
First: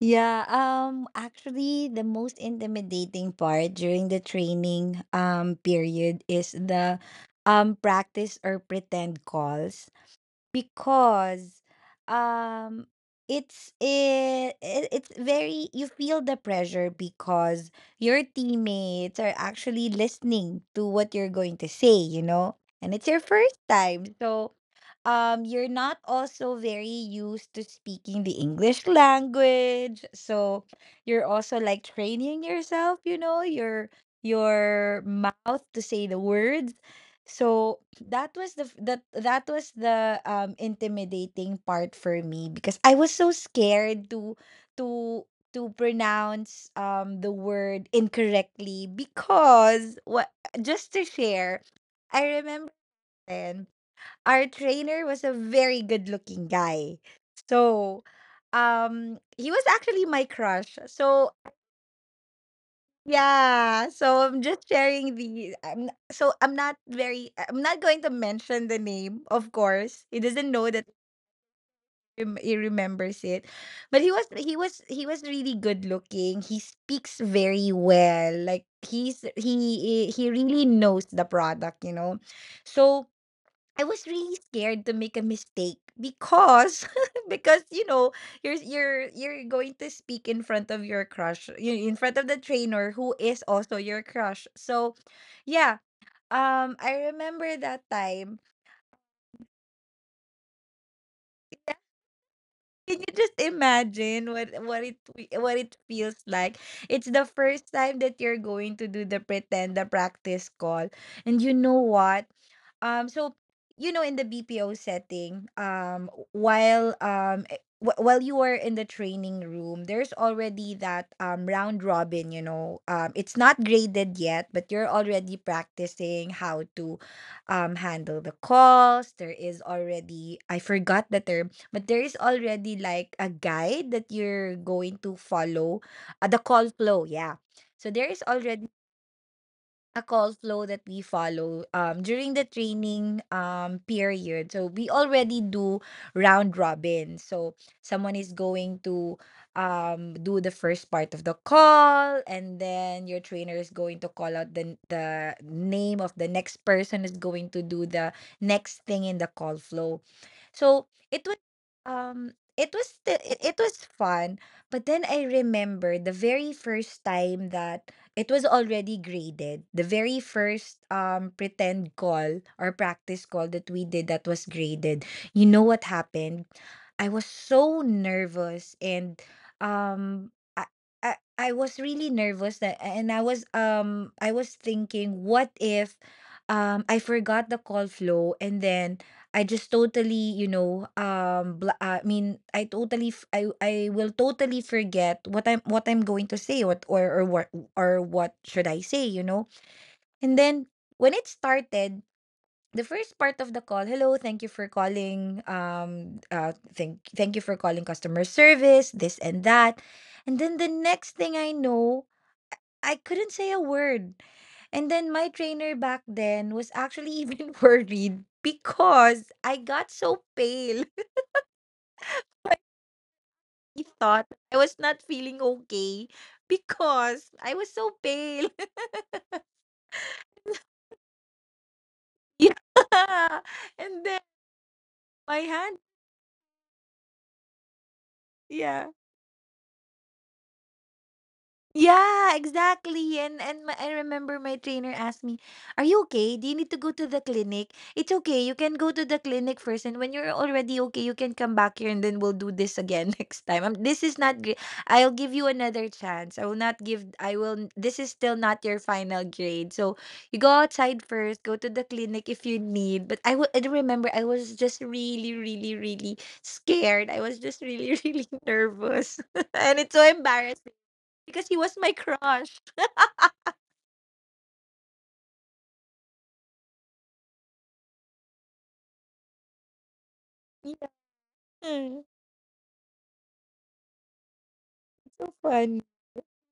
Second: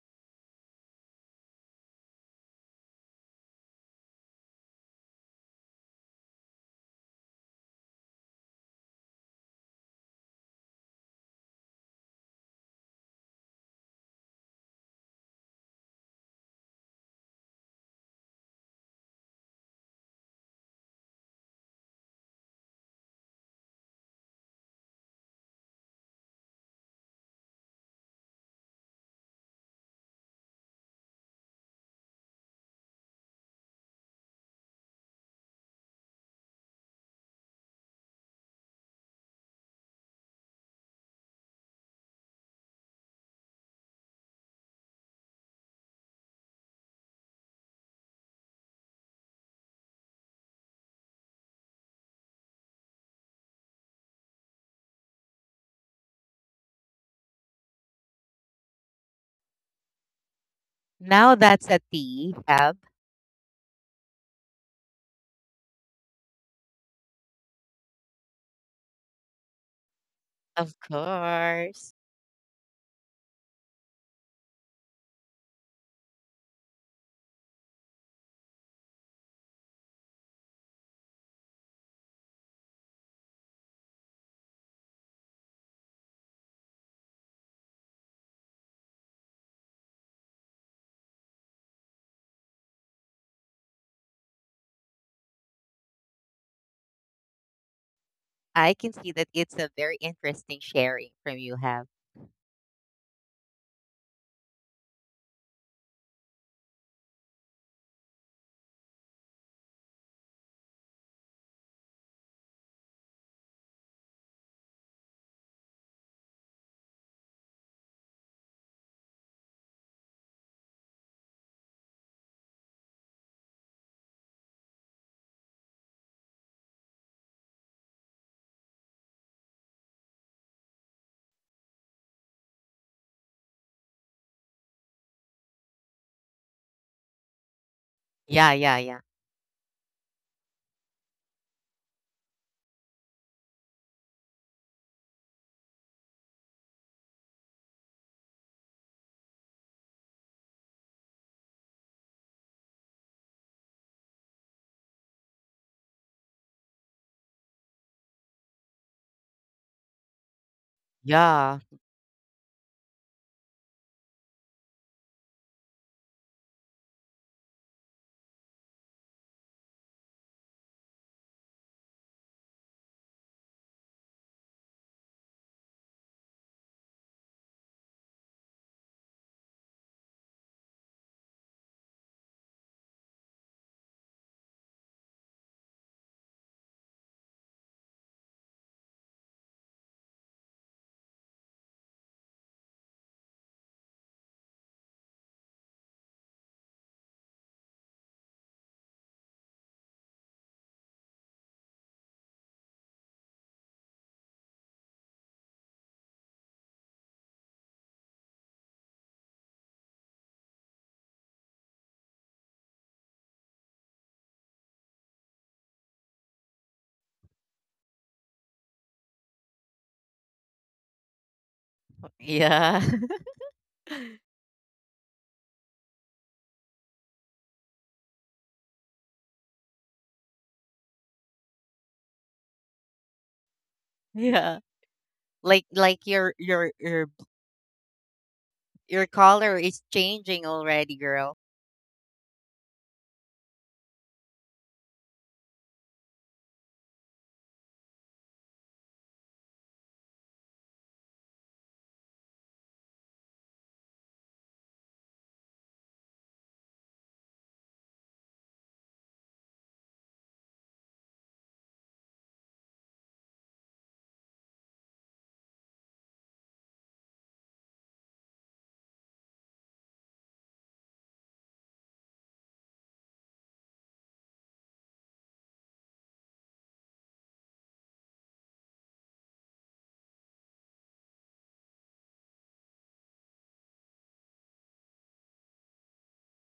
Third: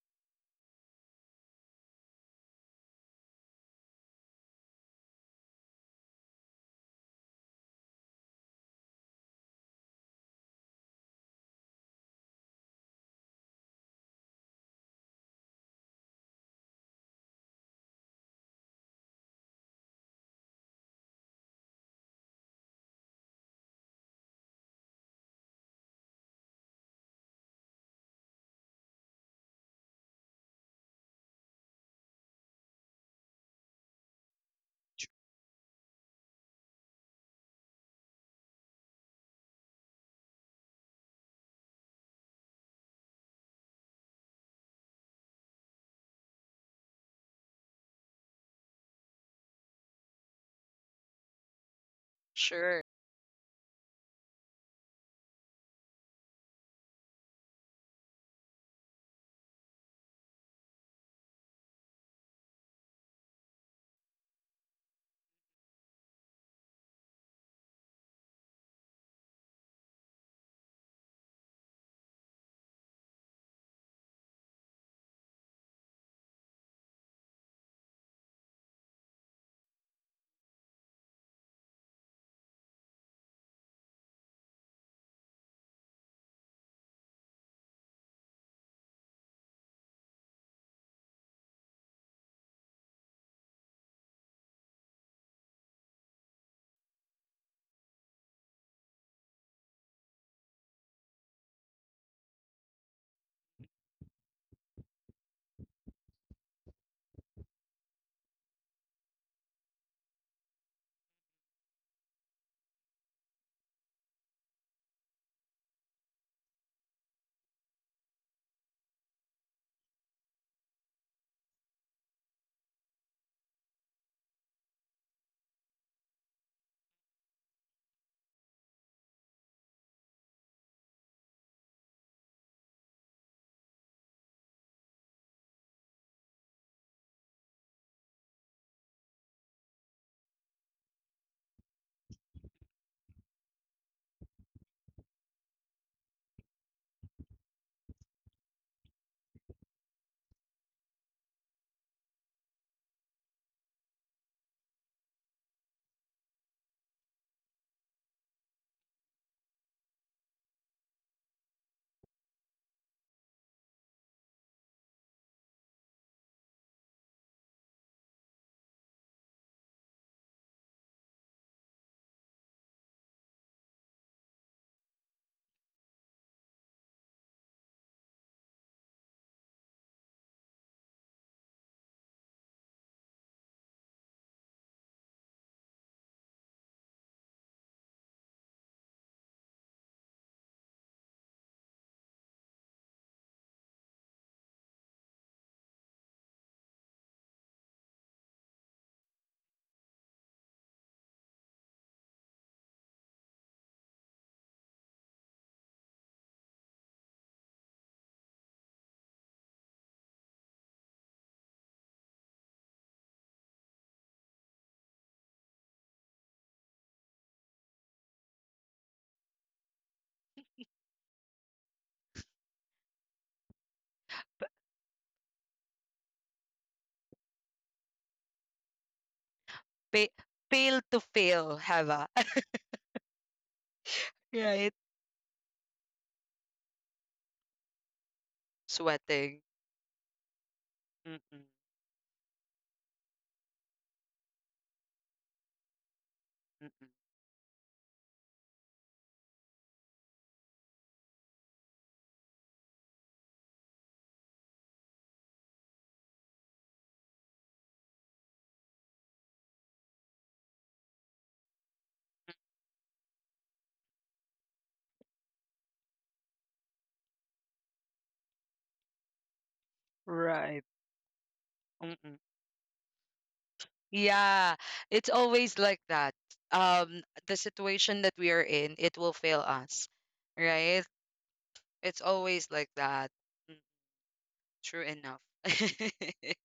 Yeah, actually the most intimidating part during the training period is the practice or pretend calls, because um it it's very, you feel the pressure because your teammates are actually listening to what you're going to say, you know, and it's your first time. So you're not also very used to speaking the English language, so you're also like training yourself, you know, your mouth to say the words. So that that was the intimidating part for me, because I was so scared to to pronounce the word incorrectly because what just to share, I remember Sure. then our trainer was a very good looking guy. So he was actually my crush. So Now that's a tea, Hab. yeah, so I'm just sharing the I'm n- so I'm not very I'm not going to mention the name, of course. He doesn't know Of that course. He remembers it. But he was really good looking. He speaks very well. Like he really knows the product, you know. So I was really scared to make a mistake because because you know, you're going to speak in front of your crush, in front of the trainer who is also your crush. So yeah, I remember that time. I can see that it's a very interesting sharing from you, Hab. Can you just imagine what it feels like? It's the first time that you're going to do the practice call. And you know what? Um, so you know, in the BPO setting, while you are in the training room, there's already that round robin. You know, it's not graded yet, but you're already practicing how to handle the calls. There is already, I forgot the term, but there is already like a guide that you're going to follow, the call flow. Yeah. So there is Yeah, already yeah, yeah. a call flow that we follow during the training period. So we already do round robin. So someone is going to do the first part of the call, and then your trainer is going to call out the name of the next person is going to do the next thing in the call flow. So Yeah. It was fun, but then I remember the very first time that it was already graded. The very first pretend call or practice call that we did that was graded. You know what happened? I was so nervous, and um I, I was really nervous, that and I was thinking, what if I forgot the call flow, and then I just totally, you know bla I mean I totally I will totally forget what I'm, what I'm going to say, what or what should I say, you know? And then when it started, the first part of the call, hello, thank you for calling. Thank you for calling customer service, this and that. And then the next thing I know, I couldn't say a word. And then my trainer back then was actually even worried because I got so pale. Yeah. He thought I was not feeling okay because I was so pale. Pa- pale to fail, Hava. Yeah. And then yeah. Right. my hand, Like yeah. your Sweating. color is changing already, girl. Mm-mm, Yeah, exactly. And I remember my trainer asked me, "Are you okay? Do you need to go mm-mm. to the clinic? It's okay. You can go to the clinic first, and when you're already okay, you can come back here, and then we'll do this again next time. This is not great. I'll give you another chance. I will not give. I will. This is still not your final grade. So you go outside first. Go to the clinic if you need. But I will. I remember I was just really, really, really scared. I was just really, really nervous, and it's so Right. embarrassing because he was my Mm-mm. crush. Yeah, it's always like that. The situation that we are in, it will fail us, right? Yeah. Mm. It's always like that. Mm. True enough. So fun.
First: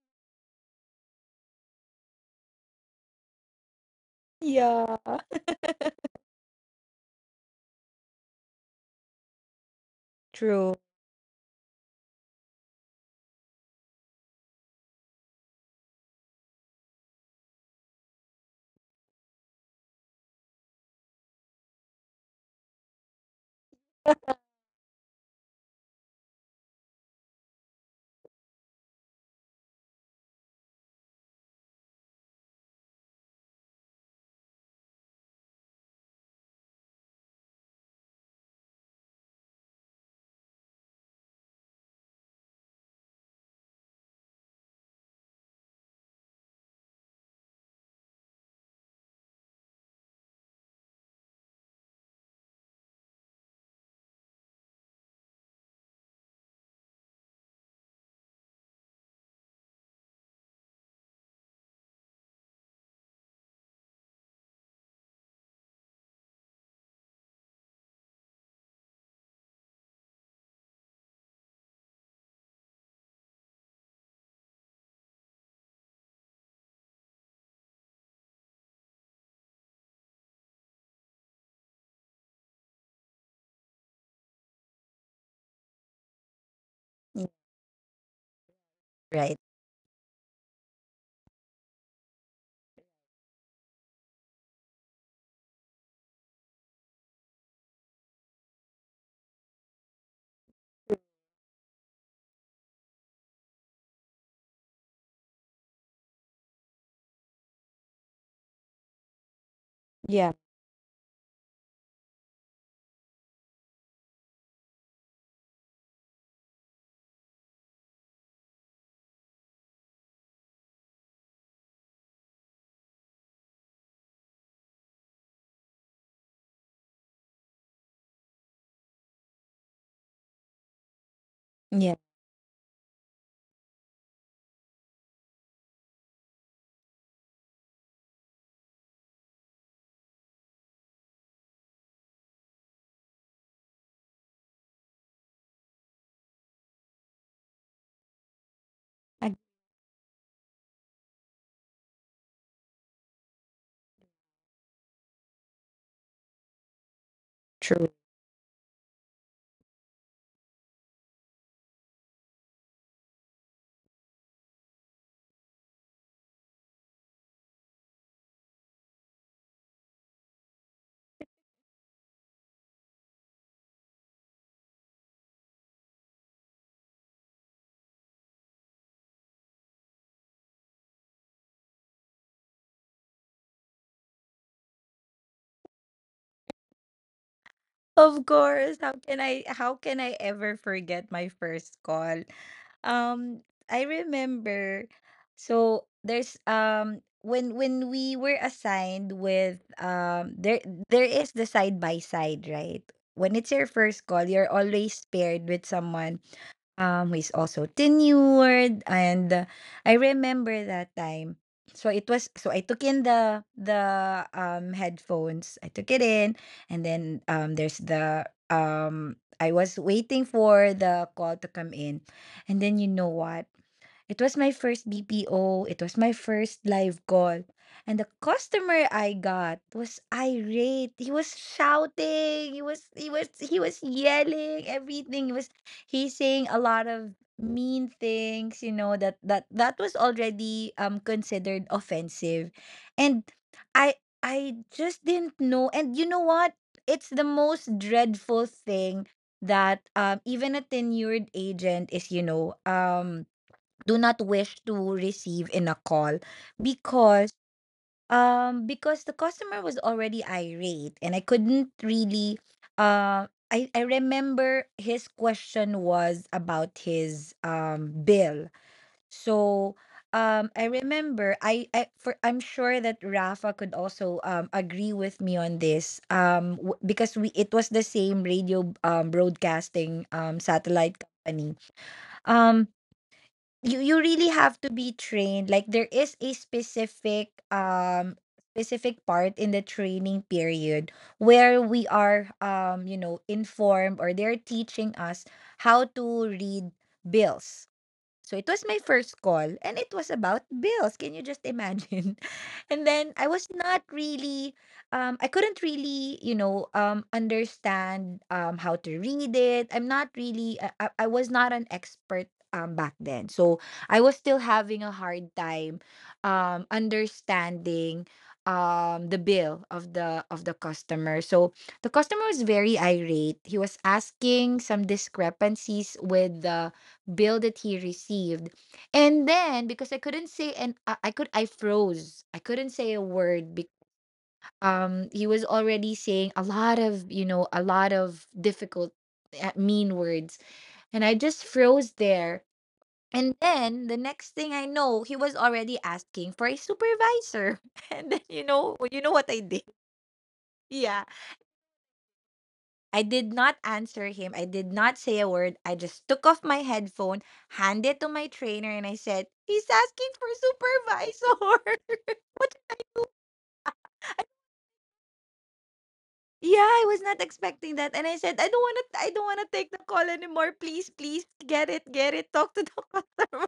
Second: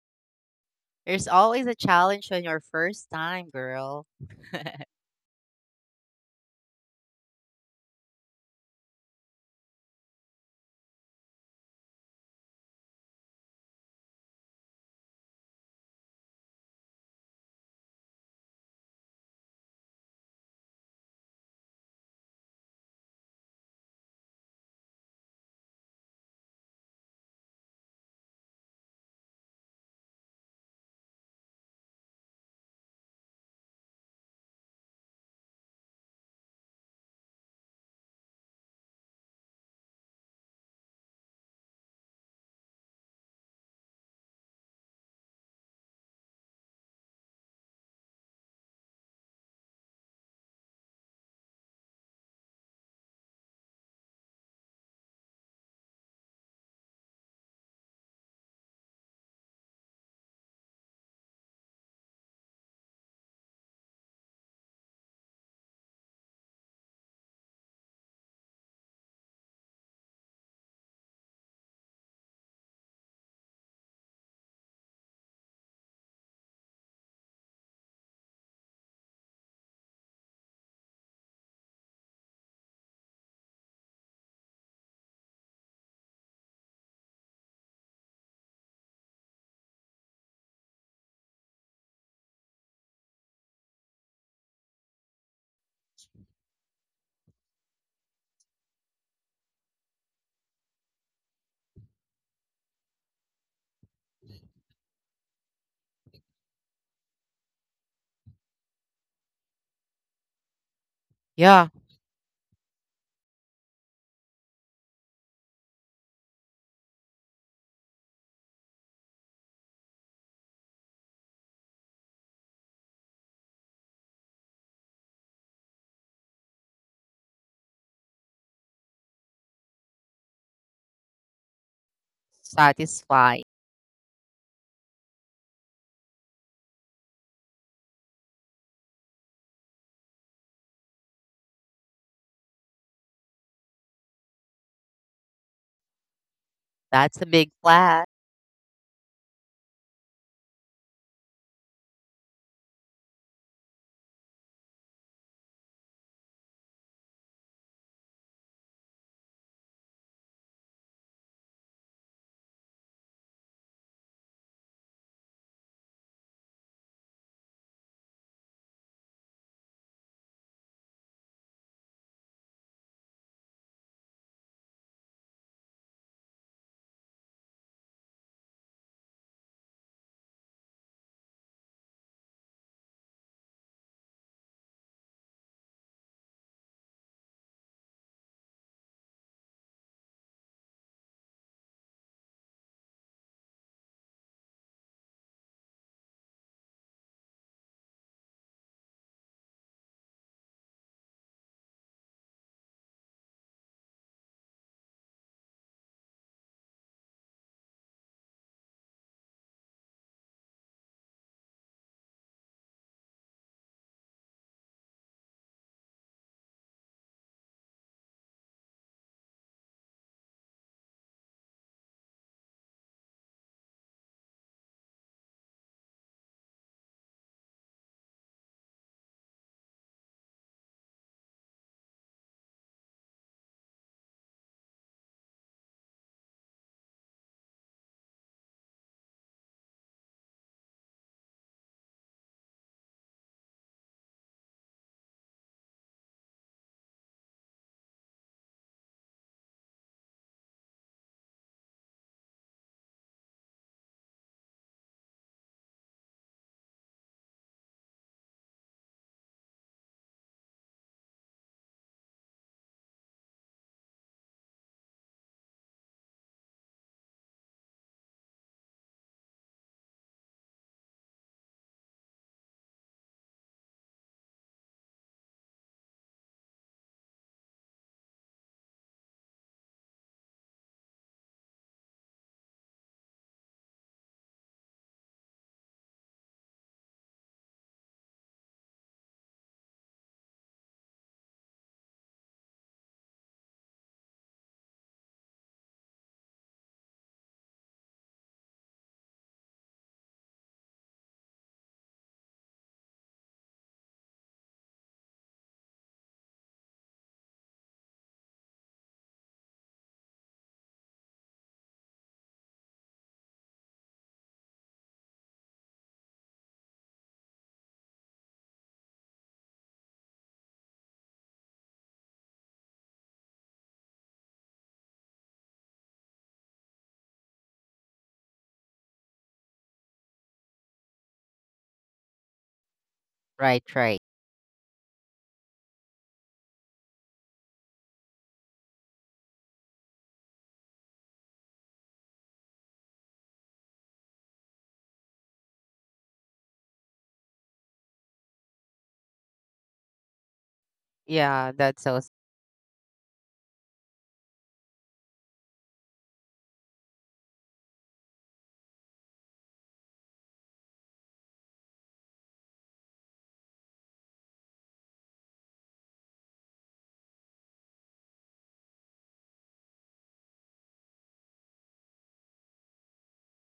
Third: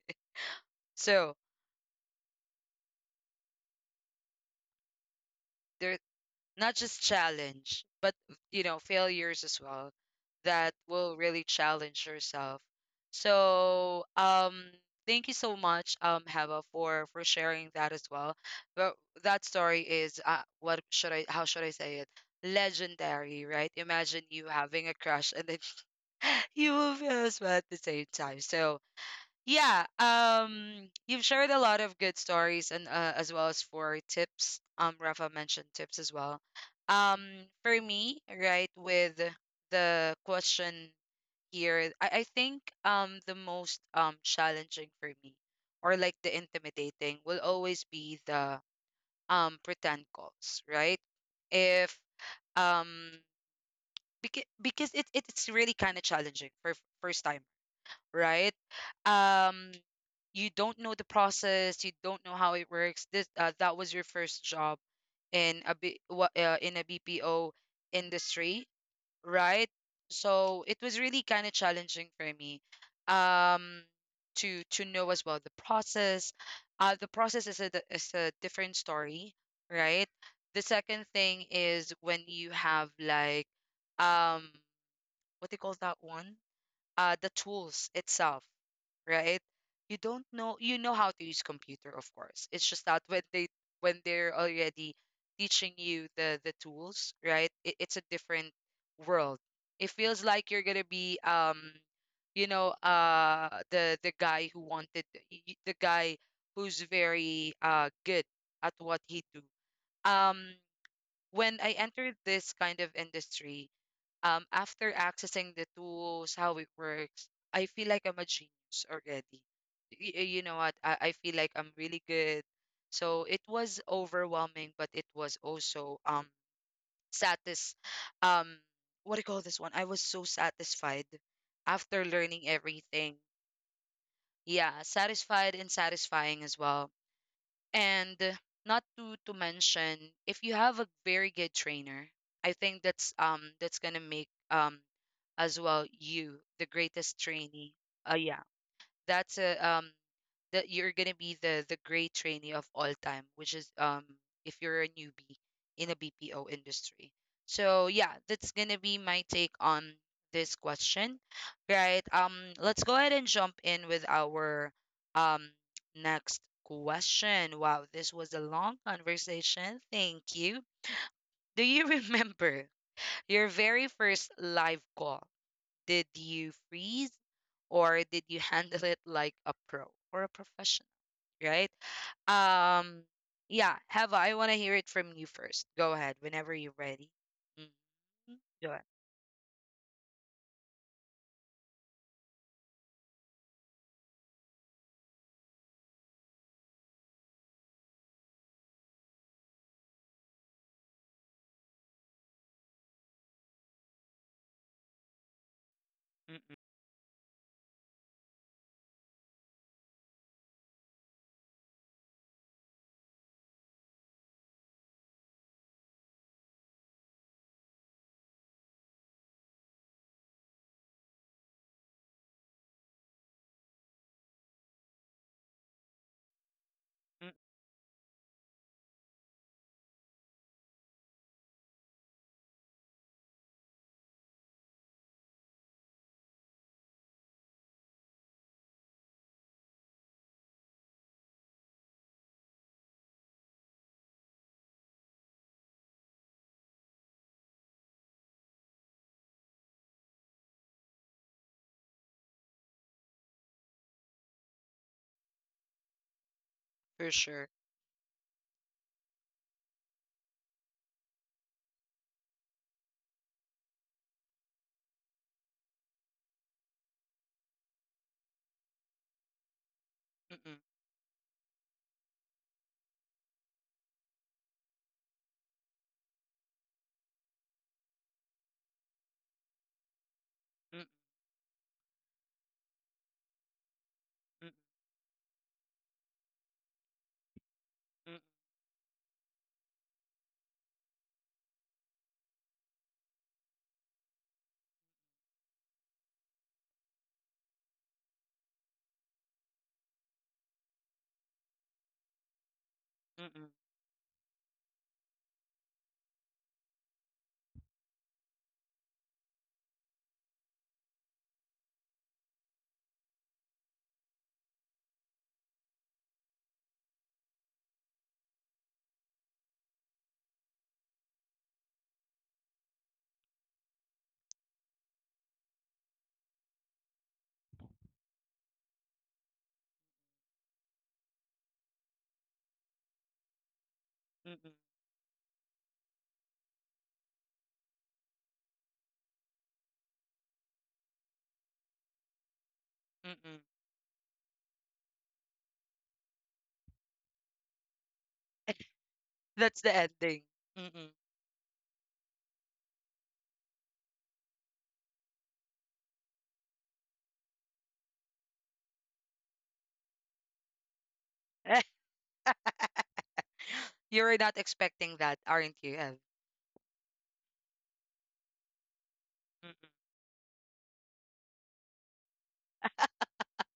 There's So, always a challenge on your first time, girl. Yeah. they're not just challenge, but you know, failures as well that True. will really challenge yourself. So thank you so much, Heva, for sharing that as well. But that story is what should I how should I say it? Legendary, right? Imagine you having a crush and then you will feel as well at the same time. So yeah, you've shared a lot of good stories and as well as for tips. Rafa mentioned tips as well. Um, for me, right, with the question here, I think the most challenging for me, or like the intimidating will always be the pretend calls, right? If um, because it it's really kind of challenging for f- first timers, right? Um, you don't know the process, you don't know how it works. This that was your first job in a B, wa- in a BPO industry, right? So it was really kind of challenging for me um, to know as well the process. The process is a di- is a different story, right? The second thing is when you have like um, what do you call that one? Uh, the Mm. tools itself, right? Right. You don't know you know how to use computer, of course. It's just that when they when they're already teaching you the tools, right? It, it's a different world. It feels like you're gonna be you know, the guy who wanted y- y- the guy who's very good at what he do. Yeah. Um, when I yeah. entered this kind of industry, after accessing the tools, how it works, I feel like I'm a genius already. Y- y- you know what? I feel like I'm really good. So it was overwhelming, but it was also satis um, what do you call this one? I was so satisfied after Yeah. learning everything. Satisfying. Yeah, satisfied and satisfying as well. And not to to mention, if you have a very good trainer, I think that's gonna make as well you the greatest That's a big trainee. flat. Yeah, that's Ag- a that you're gonna be the great trainee of all time, which is if you're a newbie in a BPO industry. So True. yeah, that's gonna be my take on this question, right? Let's go ahead and jump in with our um next question. Wow, this was a long conversation. Thank you. Do you remember your very first live call? Did you freeze, or did you handle it like a pro or a professional, right? Um, yeah, Have, I want to hear it from you first. Go ahead whenever you're ready. Mm-hmm. Of Go ahead. course. How can I ever forget my first call? Um I remember, so there's when we were assigned with there is the side by side, right? When it's your first call, you're always paired with someone Mm-mm, who is also tenured, and I remember that time. So it was so I took in the headphones. I took it in, and then there's the I was waiting for the call to come in. And then you know what? It was my first BPO, it was my first live mm, call. And the customer I got was irate. He was shouting. He was yelling everything. He's saying a lot of mean things, you know, that was already considered offensive. And I just didn't know. And you know what? It's the most dreadful thing that even a tenured agent is, you know, do not wish to receive in a call, for because sure. Because the customer was already irate, and I couldn't really uh I remember his question was about his bill. So Mm-mm, I remember I'm sure that Rafa could also agree with me on this because we, it was the same radio broadcasting satellite company. Um, you you really mm-mm, have to be trained, like there is a specific mm-mm, specific part in the training period where we are, you know, informed, or they're teaching us how to read bills. So it was my first call, and it was about bills. Can you just imagine? And then I mm-mm, was not really I couldn't really, you know, understand how to read it. I'm not really, I was not an expert back then. So I was still having a hard time understanding the bill of the customer. So the customer was very irate. He was asking some discrepancies with the bill that he received. And then because I couldn't say, and I could I froze. I couldn't say a word. Right, right. mm-mm, mm-mm, He was already saying a lot of, you know, a lot of difficult, mean words, and I just froze there. mm-mm. And then the next thing I know, he was already asking for a supervisor. And then you know what I That's did? the ending. Mm-mm. Yeah. Yeah, that's so. I did not answer him. I did not say a word. I just took off my headphone, handed to my trainer, and I said, he's asking for supervisor. You're not expecting that, aren't you, Ev? Yeah, I was not expecting that. And I said, I don't wanna Mm-mm. take the call anymore. Please, please get it, get it. Talk to the customer.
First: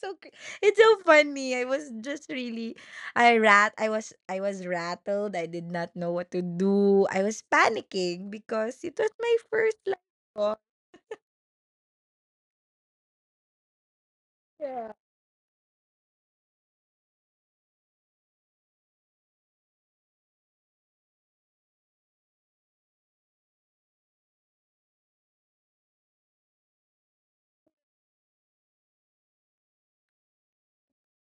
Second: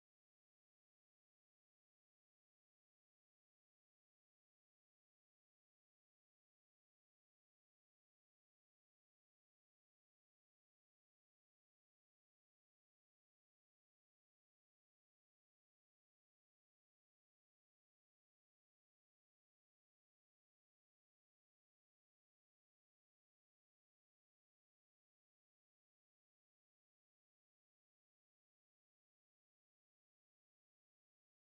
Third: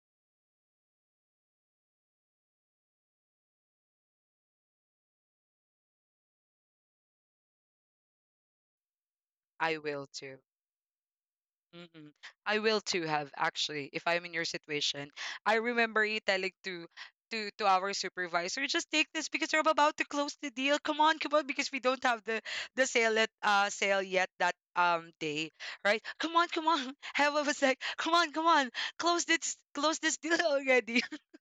so cr- it's so funny. I was just really, I was rattled. I did not know what to do. I was panicking because it was my first I live will too. call. Mm-mm. I will too, Have, actually, if I'm in your Yeah. situation. I remember you telling to our supervisor, just take this because we're about to close the deal. Come on, come on, because we don't have the sale at sale yet that day, right? Come on, come on. Heva was like, come on, come on, close this deal already.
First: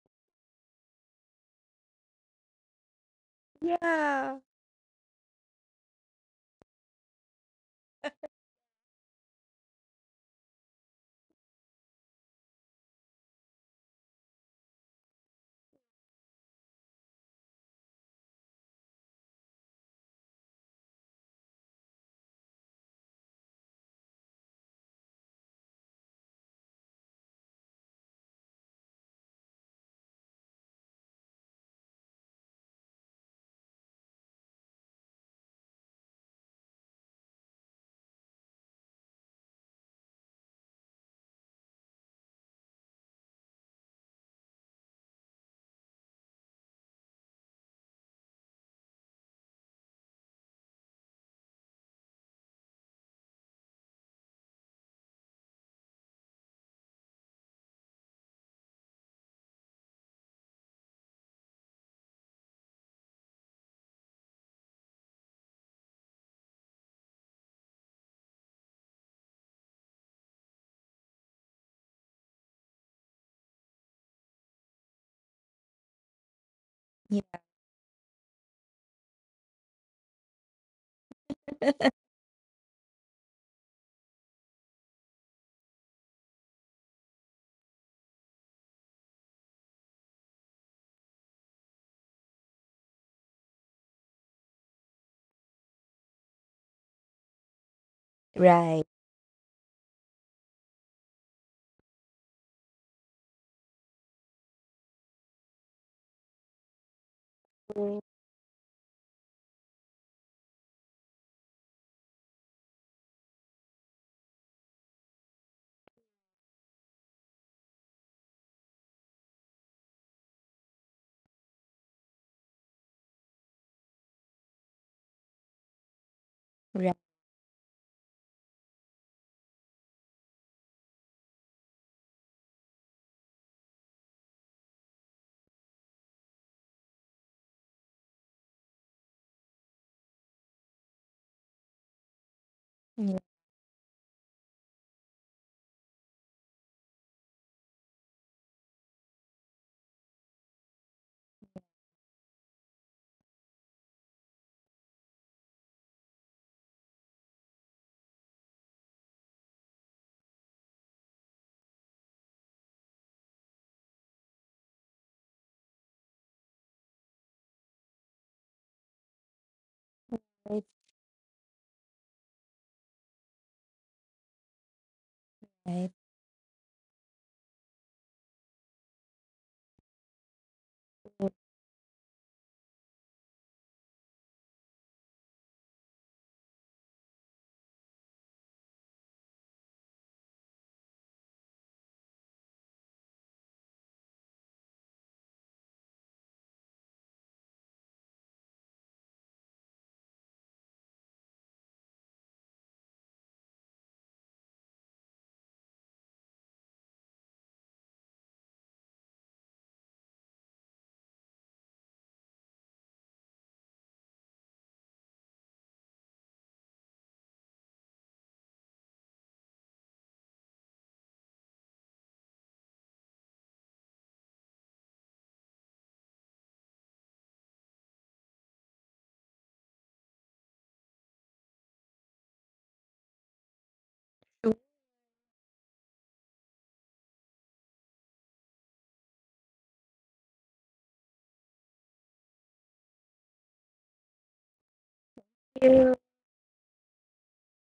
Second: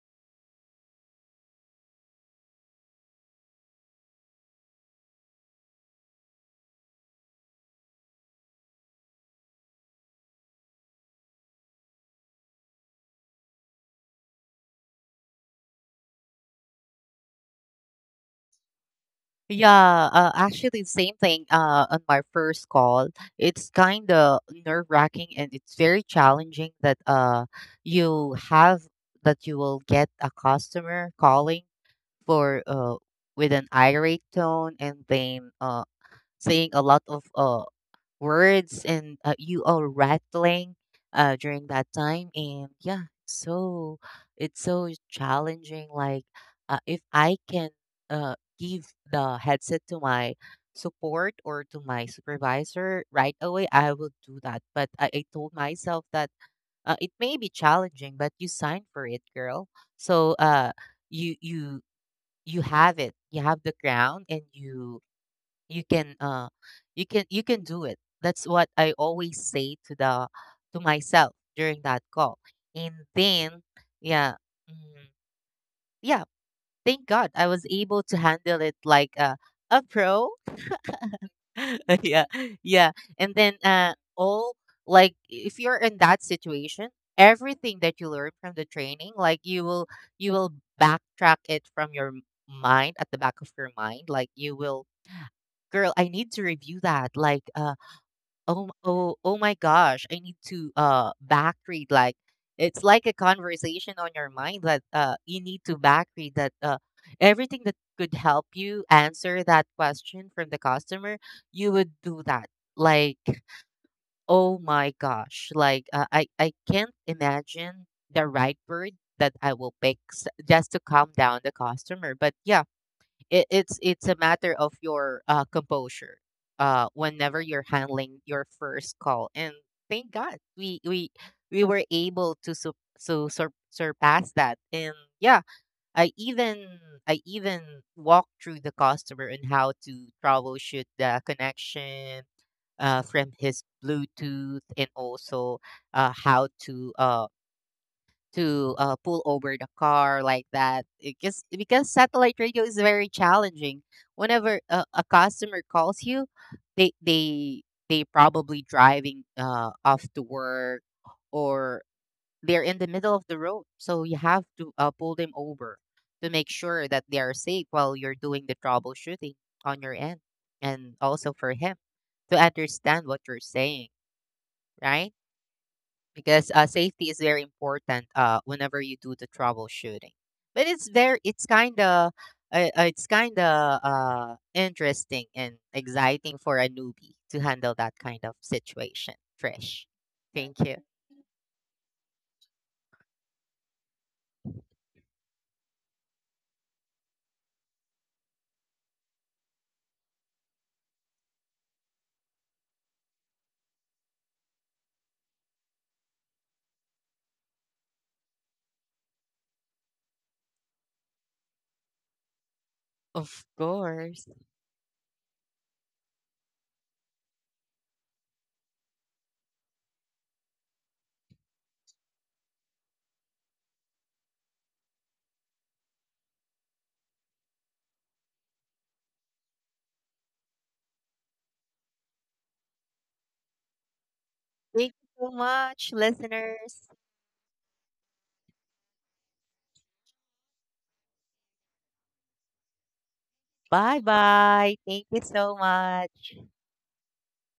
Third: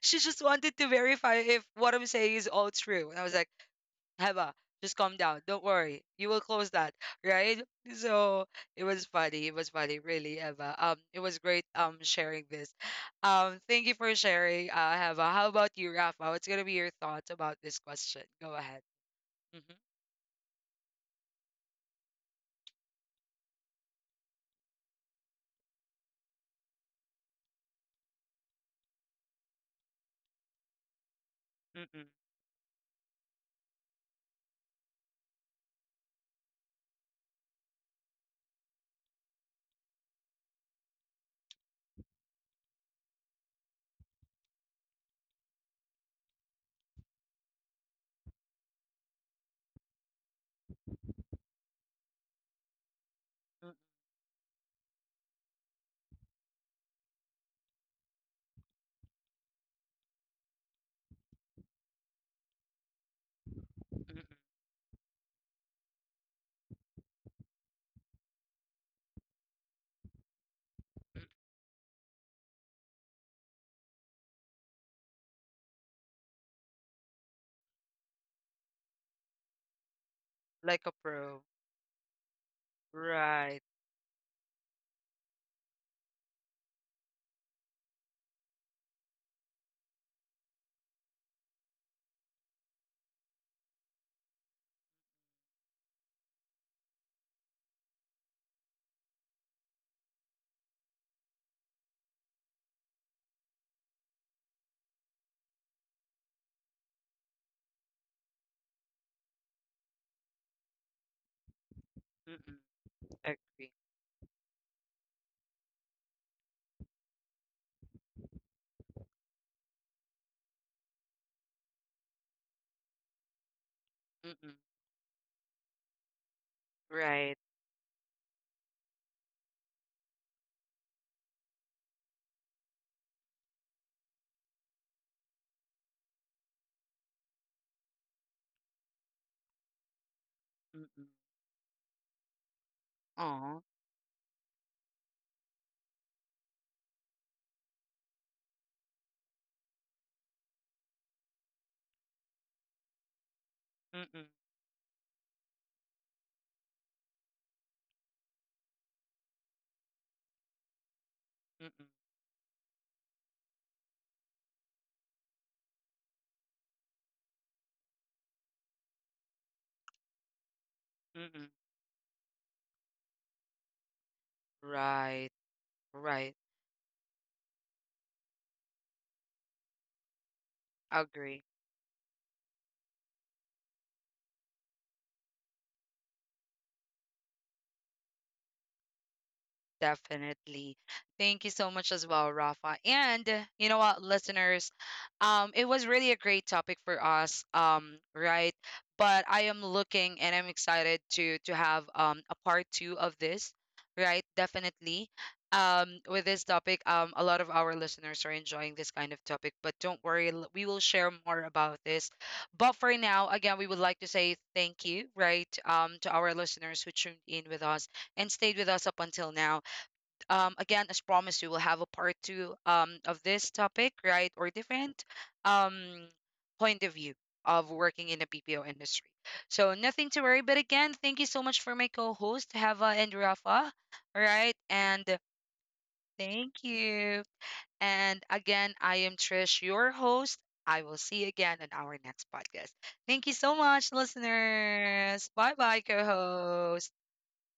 She just wanted to verify if what I'm saying is all true. And I was like, Yeah. Heba, just calm down. Don't worry. You will close that, right? So it was funny. It was funny, really, Eva. It was great sharing this. Thank you for sharing, Heba. How about you, Rafa? What's gonna be your thoughts about this question? Go ahead. Mm-hmm. Yeah, actually, same thing. On my first call, it's kind of nerve wracking, and it's very challenging that you have that you will get a customer calling Mm-mm. for with an irate tone, and then saying a lot of words, and you are rattling during that time. And yeah, so it's so challenging. Like if I can give the headset to my support or to my supervisor right away, Mm-mm. I will do that. But I told myself that it may be challenging, but you signed for it, girl. So you you you have it, you have the Mm-mm. Mm-mm. ground, and you can uh you can do it. That's what I always say to the to myself during that call. And then yeah, mm, yeah, thank god I was able to handle it like a pro. Like a pro, Yeah. Yeah, yeah. And then right? All, like, if you're in that situation, everything that you learn from the training, like you will backtrack it from mind, at the back of your mind. Like you will, girl, I need to review that, like Oh, Right. oh, oh my gosh. I need to back read. Like it's like a conversation on your mind, that you need to back read, that everything that could help you answer that question from the customer, you would do that. Mm-mm. Like, Agree. oh my gosh. Like I can't imagine the right word that I will pick just to calm down the customer. But yeah, it's a matter Mm-mm. of your, composure, Right. Right. whenever you're handling your first call. And thank God we were able to sup so sur surpass that. And yeah, I even I even walked through the customer and how to troubleshoot Mm-mm. the connection, Right. from Aw. his Bluetooth, and also, uh, how to, uh to pull over the car, like that. Because satellite radio is very challenging Mm-mm. whenever a customer calls you, they they they probably driving off to work, or Mm-mm. they're in the middle of the road, so you have to pull them over to make sure that they are safe while you're doing the troubleshooting on your end, and also Mm-mm. for him to understand what you're saying, right? Right. Right. Right. Because safety is very important whenever you do the troubleshooting. But it's very, Agree. It's kind of interesting and exciting for a newbie to handle that kind of situation. Trish, thank you. Definitely. Thank you so much as well, Rafa. And you know what, listeners, it was really a great topic for us, right? But I am looking and I'm excited to have a part two of this, right? Definitely. With this topic, a lot of our listeners are enjoying this kind of topic, but don't worry, l- we will share more about this. But for now, Of again, we would like to course. say thank you, right, to our listeners who tuned in with us and stayed with us up until now. Um, again, as promised, we will have a part two of this topic, right? Or different um point of view of working in the BPO industry. So, nothing to worry, but again, thank you so much for my co-host Hava and Rafa. All right. Thank And you so much, thank listeners. you. And again, I am Trish, your host. I will see you again in our next podcast. Thank you so much, Bye bye. Thank you listeners. Bye so bye, True. much. co-host.